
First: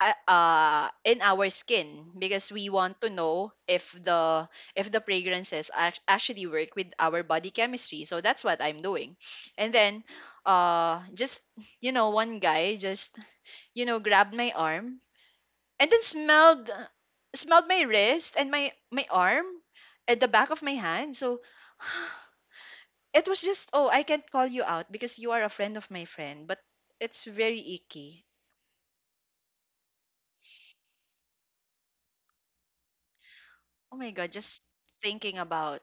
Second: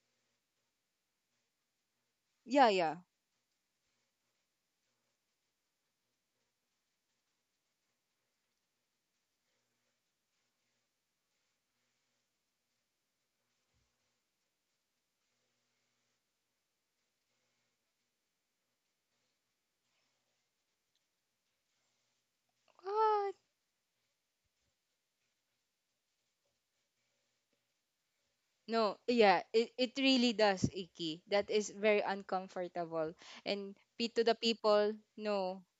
B: in our skin, because we
A: yeah, yeah.
B: want to know if the fragrances actually work with our body chemistry. So that's what I'm doing, and then just you know, one guy just you know grabbed my arm, and then smelled my wrist and my arm at the back of my hand. So it
A: What?
B: was just, oh, I can't call you out because you are a friend of my friend, but it's very icky.
A: No, yeah, it really does, Iki. That is very uncomfortable. And
B: Oh my
A: P to
B: god,
A: the
B: just
A: people,
B: thinking
A: no,
B: about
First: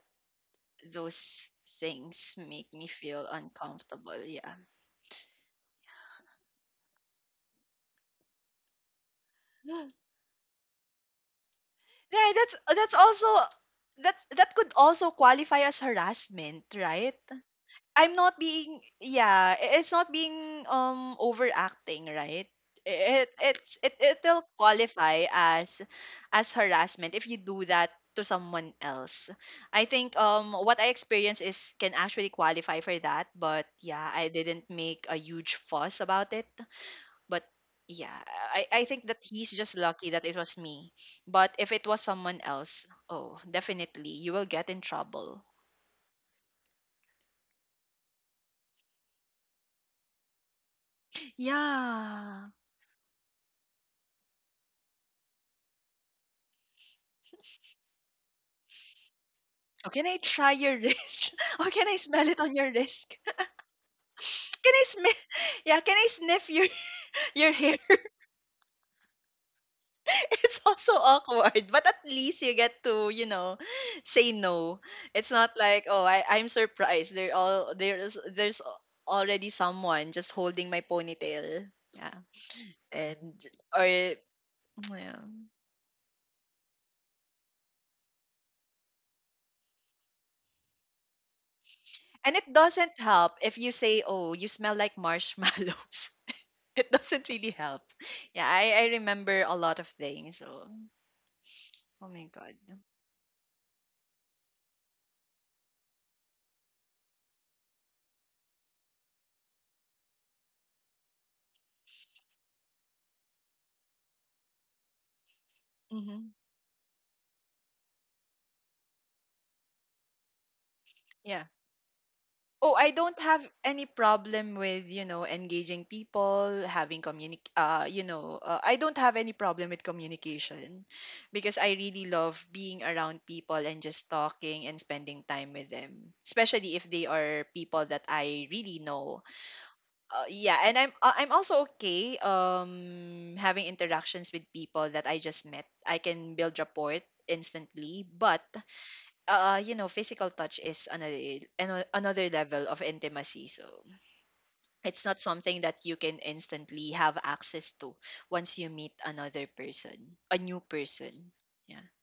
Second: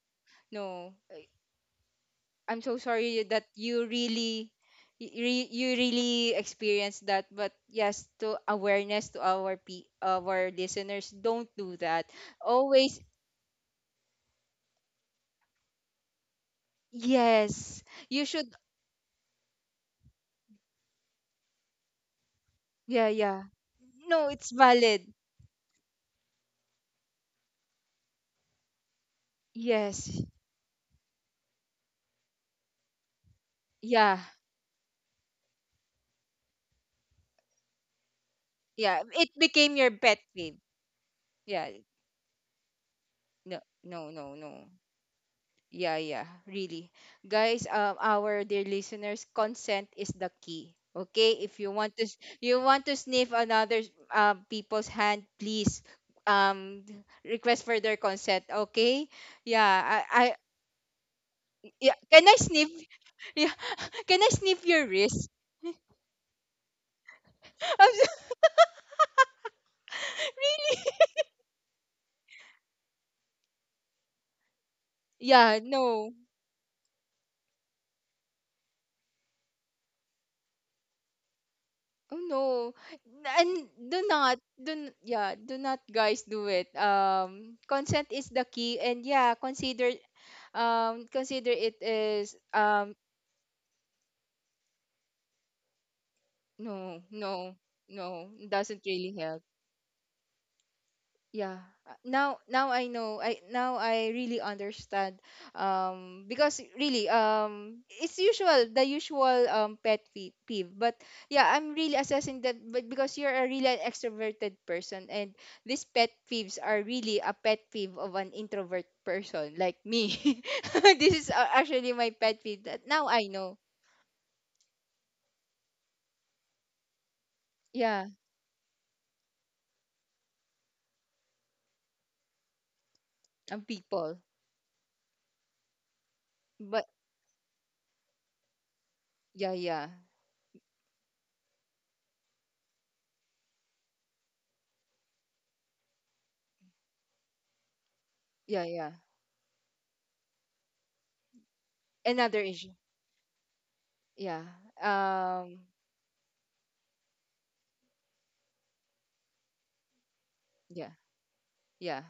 A: no. I-
B: those things
A: I'm
B: make
A: so
B: me
A: sorry
B: feel
A: that you
B: uncomfortable.
A: really,
B: Yeah.
A: you really experienced that. But yes, to awareness to our listeners, don't do that.
B: Yeah, that's
A: Always,
B: also, that could also qualify as harassment, right?
A: yes,
B: I'm
A: you
B: not
A: should.
B: being, yeah, it's not being overacting, right?
A: Yeah,
B: It
A: yeah.
B: it's it
A: No,
B: it'll
A: it's valid.
B: qualify as harassment if you do that to someone else. I think
A: Yes,
B: what I experienced is can actually qualify for that, but yeah,
A: yeah.
B: I didn't make a huge fuss about it, but yeah, I
A: Yeah,
B: think that
A: it
B: he's
A: became
B: just
A: your
B: lucky
A: pet
B: that it
A: peeve.
B: was me. But
A: Yeah,
B: if it was someone else, oh,
A: no, no,
B: definitely
A: no,
B: you will
A: no,
B: get in trouble.
A: yeah, yeah, really, guys, um, our dear listeners, consent is the key. Okay, if you want to
B: Yeah.
A: you want to sniff another people's hand, please um request for their consent. Okay,
B: Oh,
A: yeah,
B: can I
A: I
B: try your wrist? Or can
A: yeah,
B: I
A: can
B: smell
A: I
B: it on
A: sniff
B: your wrist?
A: yeah can I sniff
B: Can I
A: your
B: smell?
A: wrist.
B: Yeah, can I sniff your your hair?
A: I'm so-
B: It's also awkward, but at least you get to, you know, say no. It's not
A: yeah,
B: like, oh,
A: no.
B: I'm surprised. They're all, there's already someone just holding my ponytail. Yeah,
A: Oh no.
B: and
A: And
B: or
A: do not
B: yeah.
A: yeah, do not, guys, do it. Um, consent is the key, and yeah, consider consider it is
B: And it doesn't help if you say, oh, you smell like marshmallows. It
A: no,
B: doesn't really
A: no,
B: help.
A: no,
B: Yeah,
A: it doesn't
B: I
A: really help.
B: remember a lot of things. So.
A: Yeah,
B: Oh my
A: now
B: god.
A: now I know, I now I really understand because really it's usual, the usual peeve. But yeah, I'm really assessing that. But because you're a really an extroverted person, and these pet
B: Mhm.
A: peeves are really a pet peeve of an introvert person like me. This is
B: Yeah.
A: actually my pet peeve
B: Oh,
A: that
B: I
A: now
B: don't
A: I
B: have
A: know.
B: any problem with, you know, engaging people, having communic you
A: Yeah,
B: know, I don't have any problem with communication, because I really love being around people
A: um,
B: and just
A: people,
B: talking and spending time with them, especially
A: but
B: if they are people that I really know.
A: yeah, yeah,
B: Yeah, and I'm also okay having interactions with people that I just met. I can build rapport instantly, but
A: yeah, yeah,
B: you know, physical touch is another another
A: another
B: level
A: issue,
B: of intimacy. So
A: yeah,
B: it's not
A: um,
B: something that you can instantly have access to once you meet another person, a new
A: yeah.
B: person. Yeah.
A: Yeah.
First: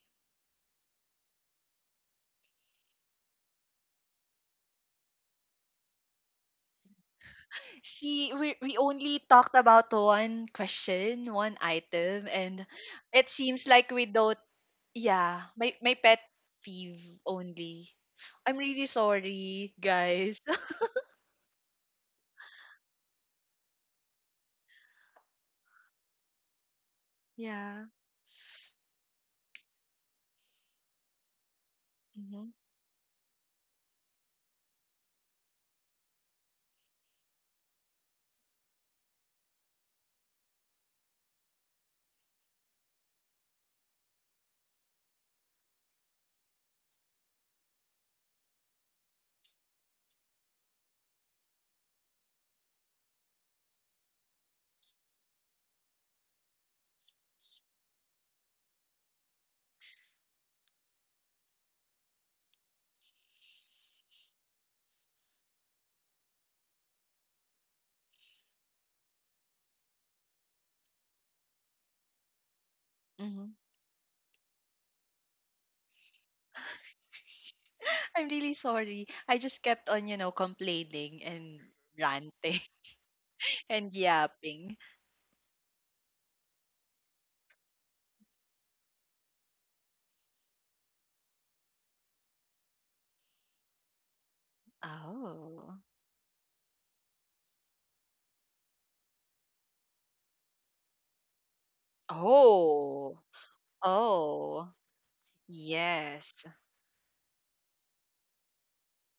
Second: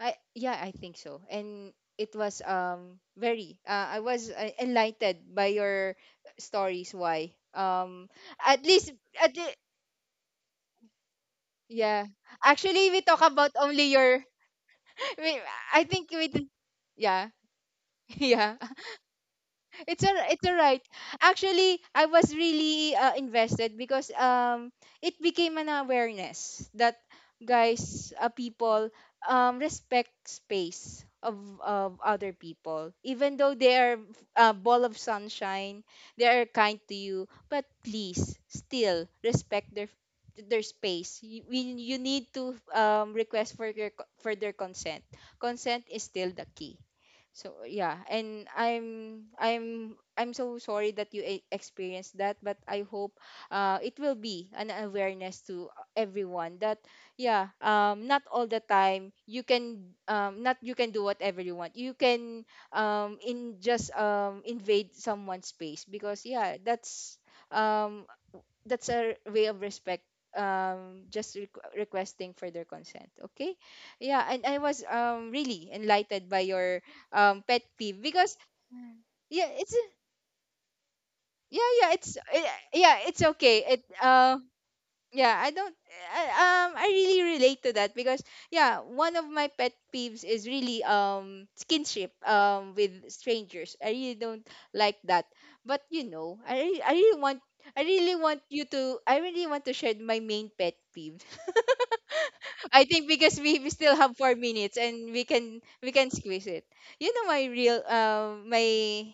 A: I yeah, I think so. And it was very I was enlightened by your stories why.
B: See,
A: At
B: we
A: least
B: we only
A: at le-
B: talked about one question, one
A: yeah.
B: item, and
A: Actually, we talk
B: it
A: about
B: seems
A: only
B: like we
A: your
B: don't.
A: we,
B: Yeah, my
A: I
B: my
A: think
B: pet
A: we did-
B: peeve
A: yeah.
B: only. I'm
A: Yeah.
B: really sorry, guys.
A: It's all right. Actually, I was really invested because it became an awareness that
B: yeah.
A: guys, people respect space of other
B: Mm-hmm.
A: people. Even though they are a ball of sunshine, they are kind to you, but please still respect their space. You need to request for for their consent. Consent is still the key. So yeah, and I'm I'm so sorry that you experienced that, but I hope it will be an awareness to everyone that yeah, not all the time you can not you can do whatever you want. You can in just invade someone's space because yeah, um, that's a way of respect just requesting for their consent.
B: Mm-hmm.
A: Okay, yeah, and I was really enlightened by your pet peeve
B: I'm
A: because
B: really sorry. I
A: yeah,
B: just
A: it's
B: kept on, you know, complaining and
A: yeah, yeah, it's eh,
B: ranting
A: yeah, it's okay. It
B: and
A: uh,
B: yapping.
A: yeah, I don't I really relate to that because yeah, one of my pet peeves is really skinship with strangers. I really don't like that.
B: Oh.
A: But you know, I really want you to I really want to share my main pet peeve. I think
B: Oh.
A: because we still have four
B: Oh.
A: minutes and we can
B: Yes.
A: squeeze it. You know my real my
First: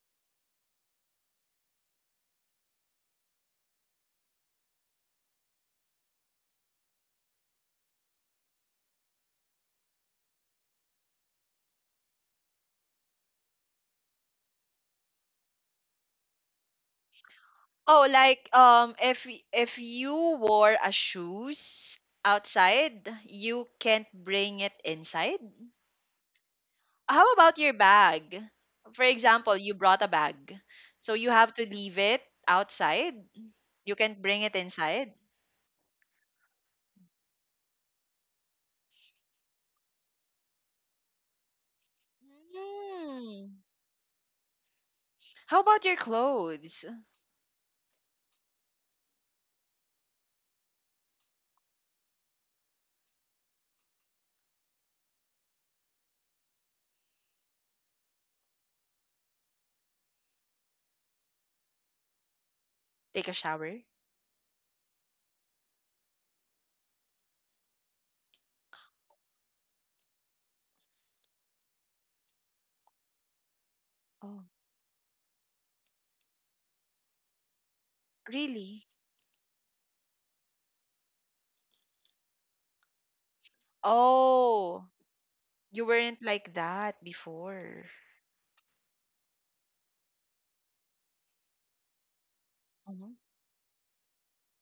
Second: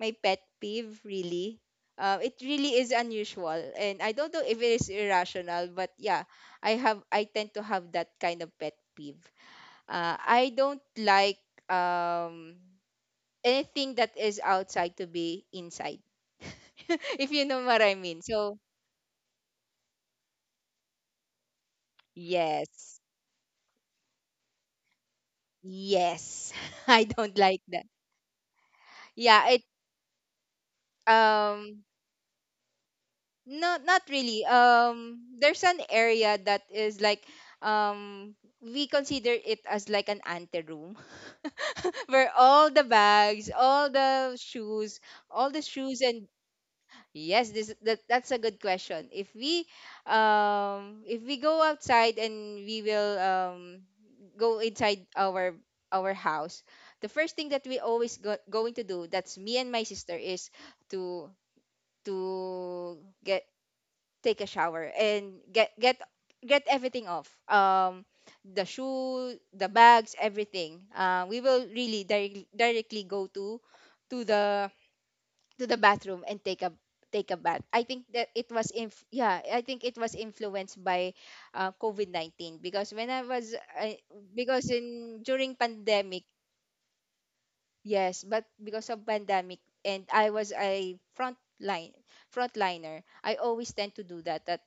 A: my pet peeve really. It really is unusual and I don't know if it is irrational, but yeah, I have I tend to have that kind of pet peeve. I don't like um anything that is outside to be inside. If you know what I
B: Oh,
A: mean.
B: like
A: So
B: if if you wore a shoes
A: yes.
B: outside, you can't bring it inside.
A: Yes. I
B: How
A: don't
B: about
A: like
B: your
A: that.
B: bag? For
A: Yeah,
B: example,
A: it
B: you brought a bag. So you have to
A: um
B: leave it outside.
A: no,
B: You
A: not
B: can't bring
A: really.
B: it inside.
A: There's an area that is like um we consider it as like an anteroom. Where all the bags,
B: Mm.
A: all
B: How
A: the
B: about your
A: shoes and
B: clothes?
A: yes, this that that's a good question. If we go outside and we will go inside our house, the first thing that we always going to do, that's me and my sister, is to to
B: Take a
A: get
B: shower?
A: take a shower and get get everything off the shoe, the bags, everything. Uh, we will really directly go to
B: Oh,
A: the to the bathroom and take a take a bath. I think that it was
B: really?
A: yeah, I think it was influenced by covid-19 because when I was I, because
B: Oh,
A: in during
B: you
A: pandemic.
B: weren't like that before.
A: Yes, but because of pandemic and I was a front line frontliner,
B: Mhm,
A: I always tend to do that. That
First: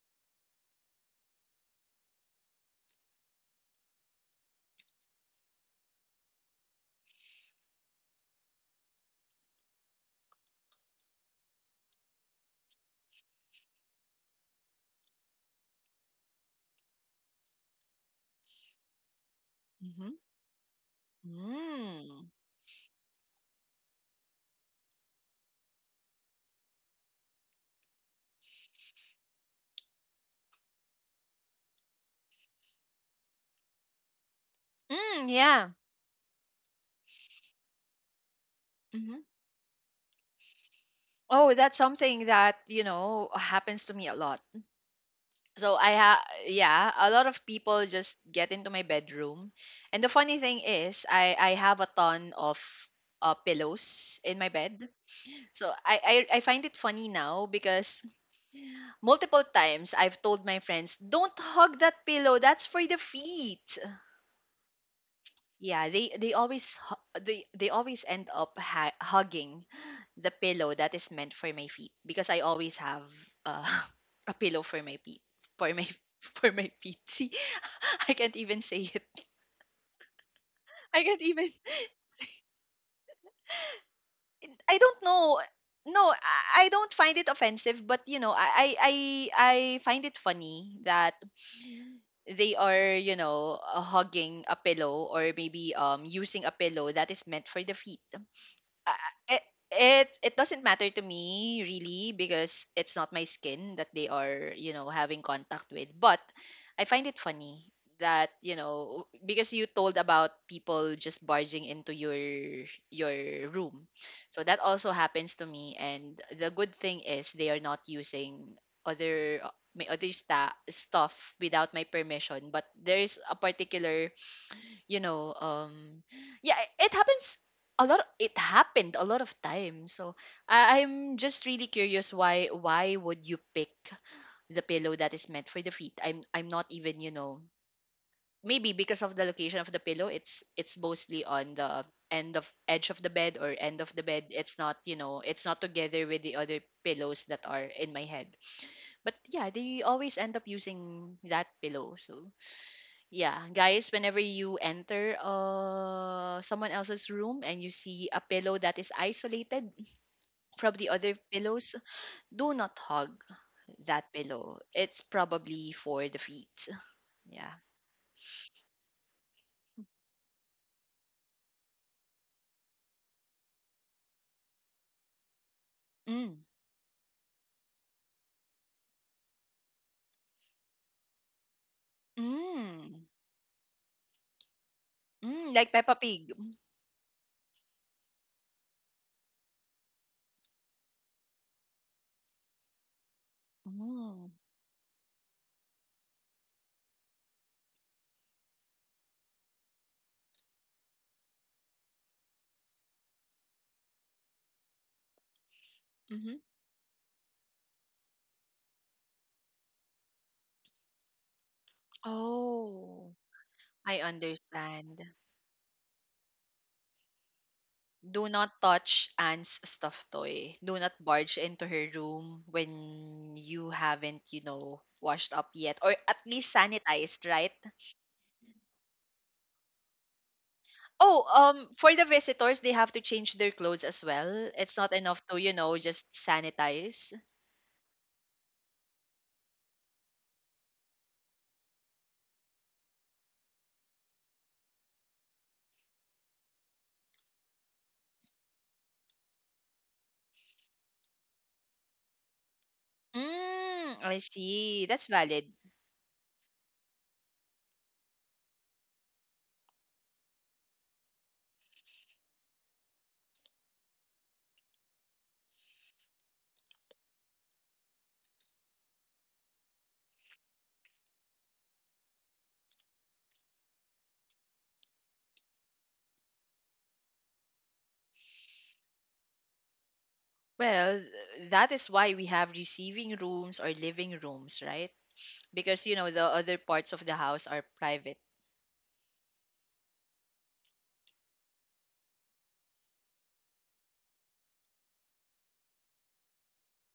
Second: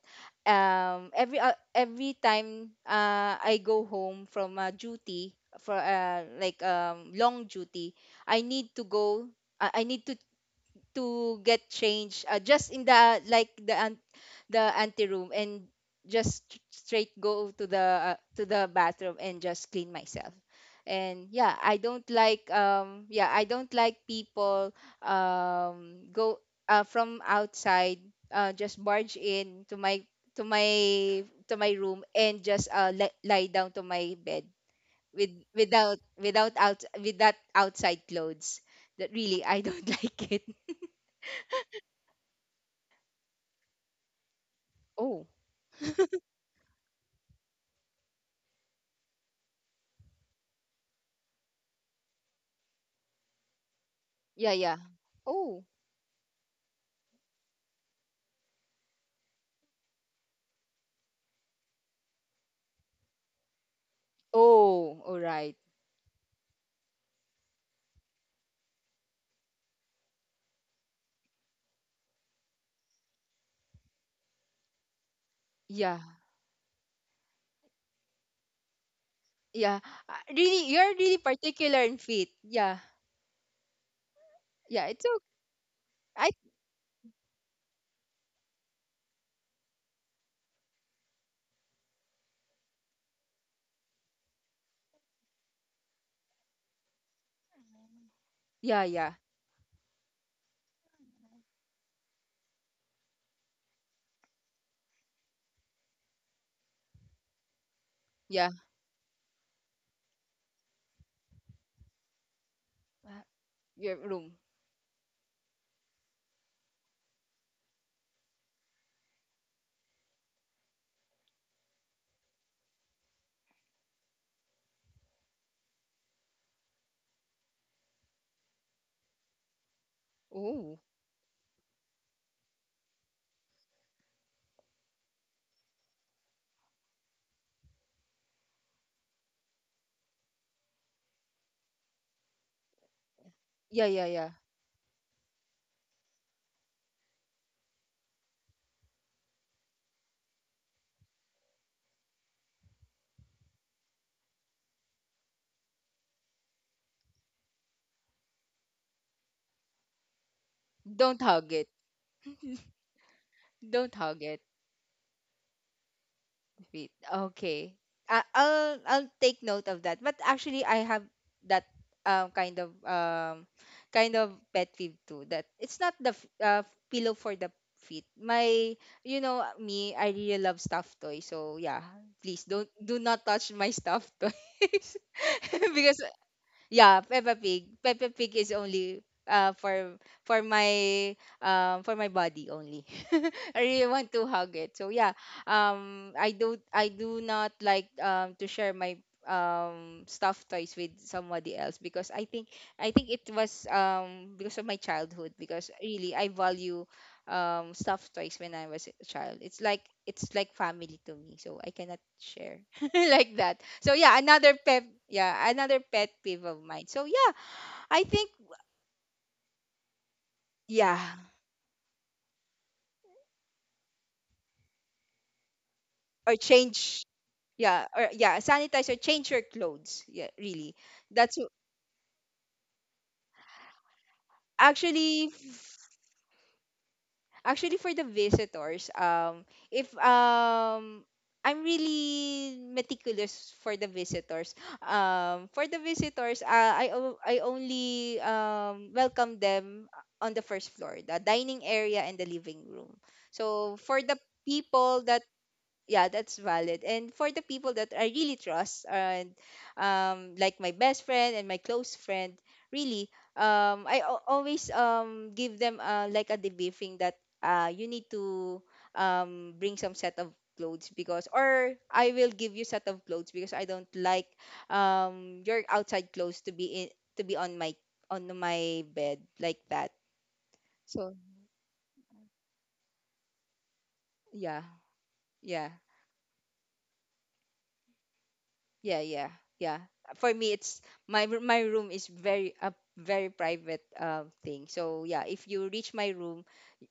A: every time I go home from duty for like long duty, I need to go. I need to get changed just in the like the anteroom and just straight go to the bathroom and just clean
B: mhm.
A: myself. And yeah, I don't
B: Mm.
A: like yeah, I don't like people go from outside just barge in to my to my to my room and just lie down to my bed
B: Mm,
A: with
B: yeah.
A: without without out with that outside clothes. That
B: Mhm.
A: really I don't like it.
B: Oh, that's something that, you know, happens to me a lot.
A: Oh,
B: So I ha, yeah, a lot of people just get into my bedroom. And the funny thing is, I have a ton of pillows in my
A: yeah,
B: bed.
A: yeah.
B: So
A: Oh.
B: I, I find it funny now, because multiple times I've told my friends, "Don't hug that pillow. That's for the feet."
A: Oh, all right.
B: Yeah, they always end up hugging the pillow that is meant for my feet, because I always have uh, a pillow for my feet, for my
A: Yeah.
B: for my feet. See, I can't even say it.
A: Yeah. Really, you're
B: I can't
A: really
B: even,
A: particular and fit. Yeah.
B: I
A: Yeah,
B: don't
A: it's okay.
B: know. No,
A: I
B: I don't find it offensive, but you know, I I find it funny that they are, you know, hugging a pillow, or maybe using a pillow that is meant for the feet.
A: yeah, yeah.
B: I- it it doesn't matter to me really, because it's not my skin that they are, you know, having contact with, but I find it funny that you
A: Yeah.
B: know, because you told about people just barging into
A: Uh,
B: your room,
A: your
B: so
A: room.
B: that also happens to me, and the good thing is they are not using other my other stuff without my permission, but there's a particular, you know um yeah it happens a lot, it happened a lot of times. So
A: Oh.
B: I'm just really curious, why would you pick the pillow that is meant for the feet, i'm not even you know, maybe because of the location of the pillow, it's mostly on the end of edge of the bed, or end of
A: Yeah,
B: the
A: yeah,
B: bed,
A: yeah.
B: it's not you know, it's not together with the other pillows that are in my head, but yeah, they always end up using that pillow. So yeah, guys, whenever you enter someone else's room, and you see a pillow that is isolated from the other
A: Don't hug it.
B: pillows, do not hug
A: Don't
B: that
A: hug it.
B: pillow. It's probably for the feet.
A: Feet.
B: Yeah.
A: Okay. I'll take note of that. But actually I have that um kind of um kind of pet peeve too that it's not the
B: Mm.
A: pillow for the feet. My You know me, I really love stuffed toys. So yeah, please don't do
B: Mm.
A: not touch my stuffed toys.
B: Mm. Like Peppa
A: because
B: Pig.
A: yeah, Peppa Pig. Peppa Pig is only for for my for my body only. I really want
B: Mm.
A: to hug it. So yeah, I do not like to share my stuffed toys with somebody else because I think it was because of my childhood, because really I
B: Mm-hmm.
A: value stuffed toys when I was a child. It's like family to me. So I cannot share.
B: Oh,
A: Like that. So
B: I understand.
A: yeah, another pet peeve of mine. So yeah, I
B: Do
A: think
B: not touch Anne's stuffed toy. Do not
A: yeah,
B: barge into her room when you haven't, you know, washed up yet, or at
A: or
B: least
A: change
B: sanitized, right?
A: yeah, or yeah, sanitize or change your clothes. Yeah, really.
B: Oh,
A: That's w-
B: for the visitors, they have to change their clothes as well. It's not enough
A: actually
B: to, you know, just sanitize.
A: Actually, for the visitors, if I'm really meticulous for the visitors. For the visitors, I only welcome them on the first floor, the dining area and the living room. So
B: Mm,
A: for
B: I
A: the
B: see. That's
A: people that
B: valid.
A: yeah, that's valid, and for the people that I really trust, and like my best friend and my close friend, really always give them like a debriefing that uh, you need to bring some set of clothes, because or I will give you set of clothes, because I don't like your outside clothes to be to be on my on my bed like that.
B: Well,
A: So
B: that is why we have receiving rooms or living rooms,
A: yeah,
B: right?
A: yeah.
B: Because, you know, the other parts of the house are private.
A: Yeah, yeah, yeah. For me, it's my room is very a very private thing. So yeah, if you reach my room,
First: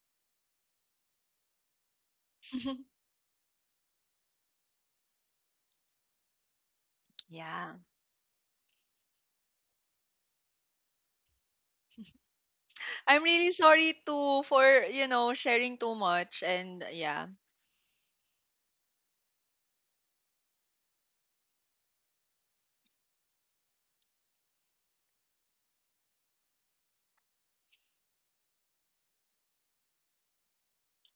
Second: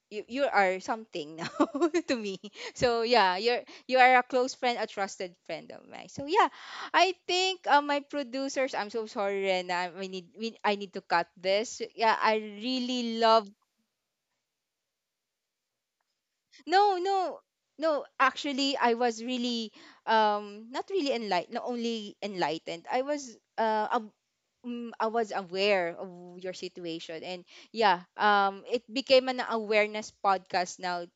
A: you are something now to me. So yeah, you are a close friend, a trusted friend of mine. So yeah, I think
B: yeah.
A: my producers. I'm so sorry, Rena. I need to cut this. Yeah, I really
B: I'm
A: love.
B: really sorry too for, you know, sharing too much and
A: No,
B: yeah.
A: no. No, actually, I was really not really enlightened, not only enlightened. I was I was aware of your situation. And yeah, it became an awareness podcast now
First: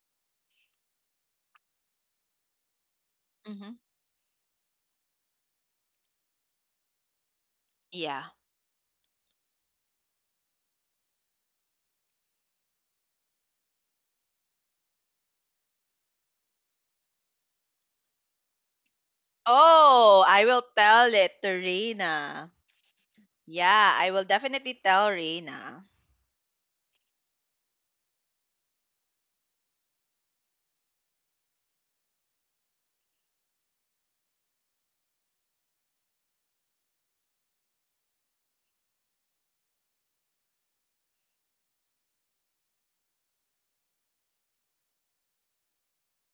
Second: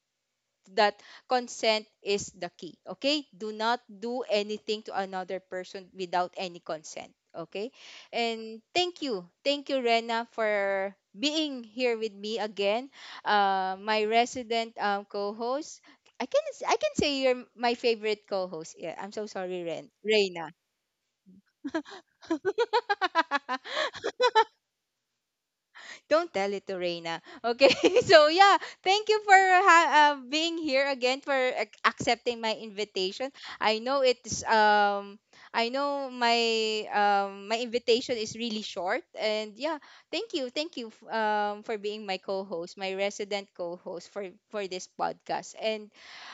A: that consent is the key. Okay? Do
B: Mhm.
A: not do anything to another person without any consent. Okay?
B: Yeah.
A: And thank you. Thank you, Rena, for being here with me again. My resident co-host. I can say you're my favorite co-host. Yeah, I'm so sorry,
B: Oh, I
A: Rena.
B: will tell it to Reina. Yeah, I will definitely tell Reina.
A: Don't tell it to Reina. Okay, so yeah, thank you for being here again for accepting my invitation. I know it's I know my my invitation is really short, and yeah, thank you for being my co-host, my resident co-host for this podcast. And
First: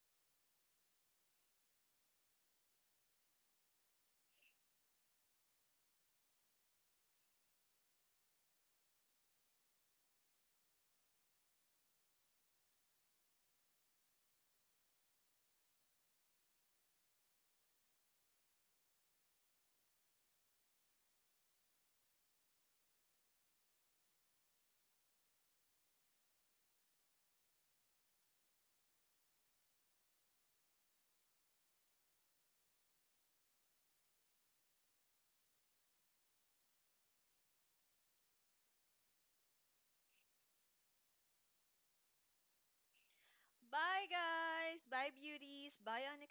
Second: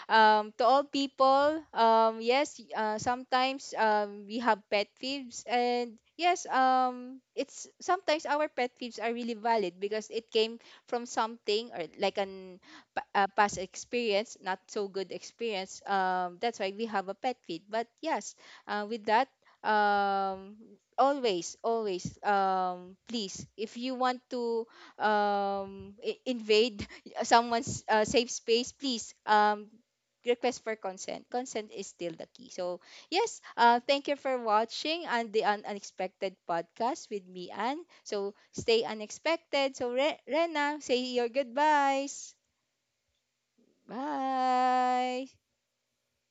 A: to all people, yes, sometimes we have pet peeves, and yes, it's sometimes our pet peeves are really valid, because it came from something, or like a past experience, not so good experience. That's why we have a pet peeve. But yes, with that, um, always, always, please, if you want to invade someone's safe space, please request for consent. Consent is still the key. So, yes, thank you for watching and the Unexpected podcast with me, Anne. So, stay unexpected. So, Rena, say your goodbyes.
B: Bye, guys. Bye,
A: Bye.
B: beauties. Bye, unexpected.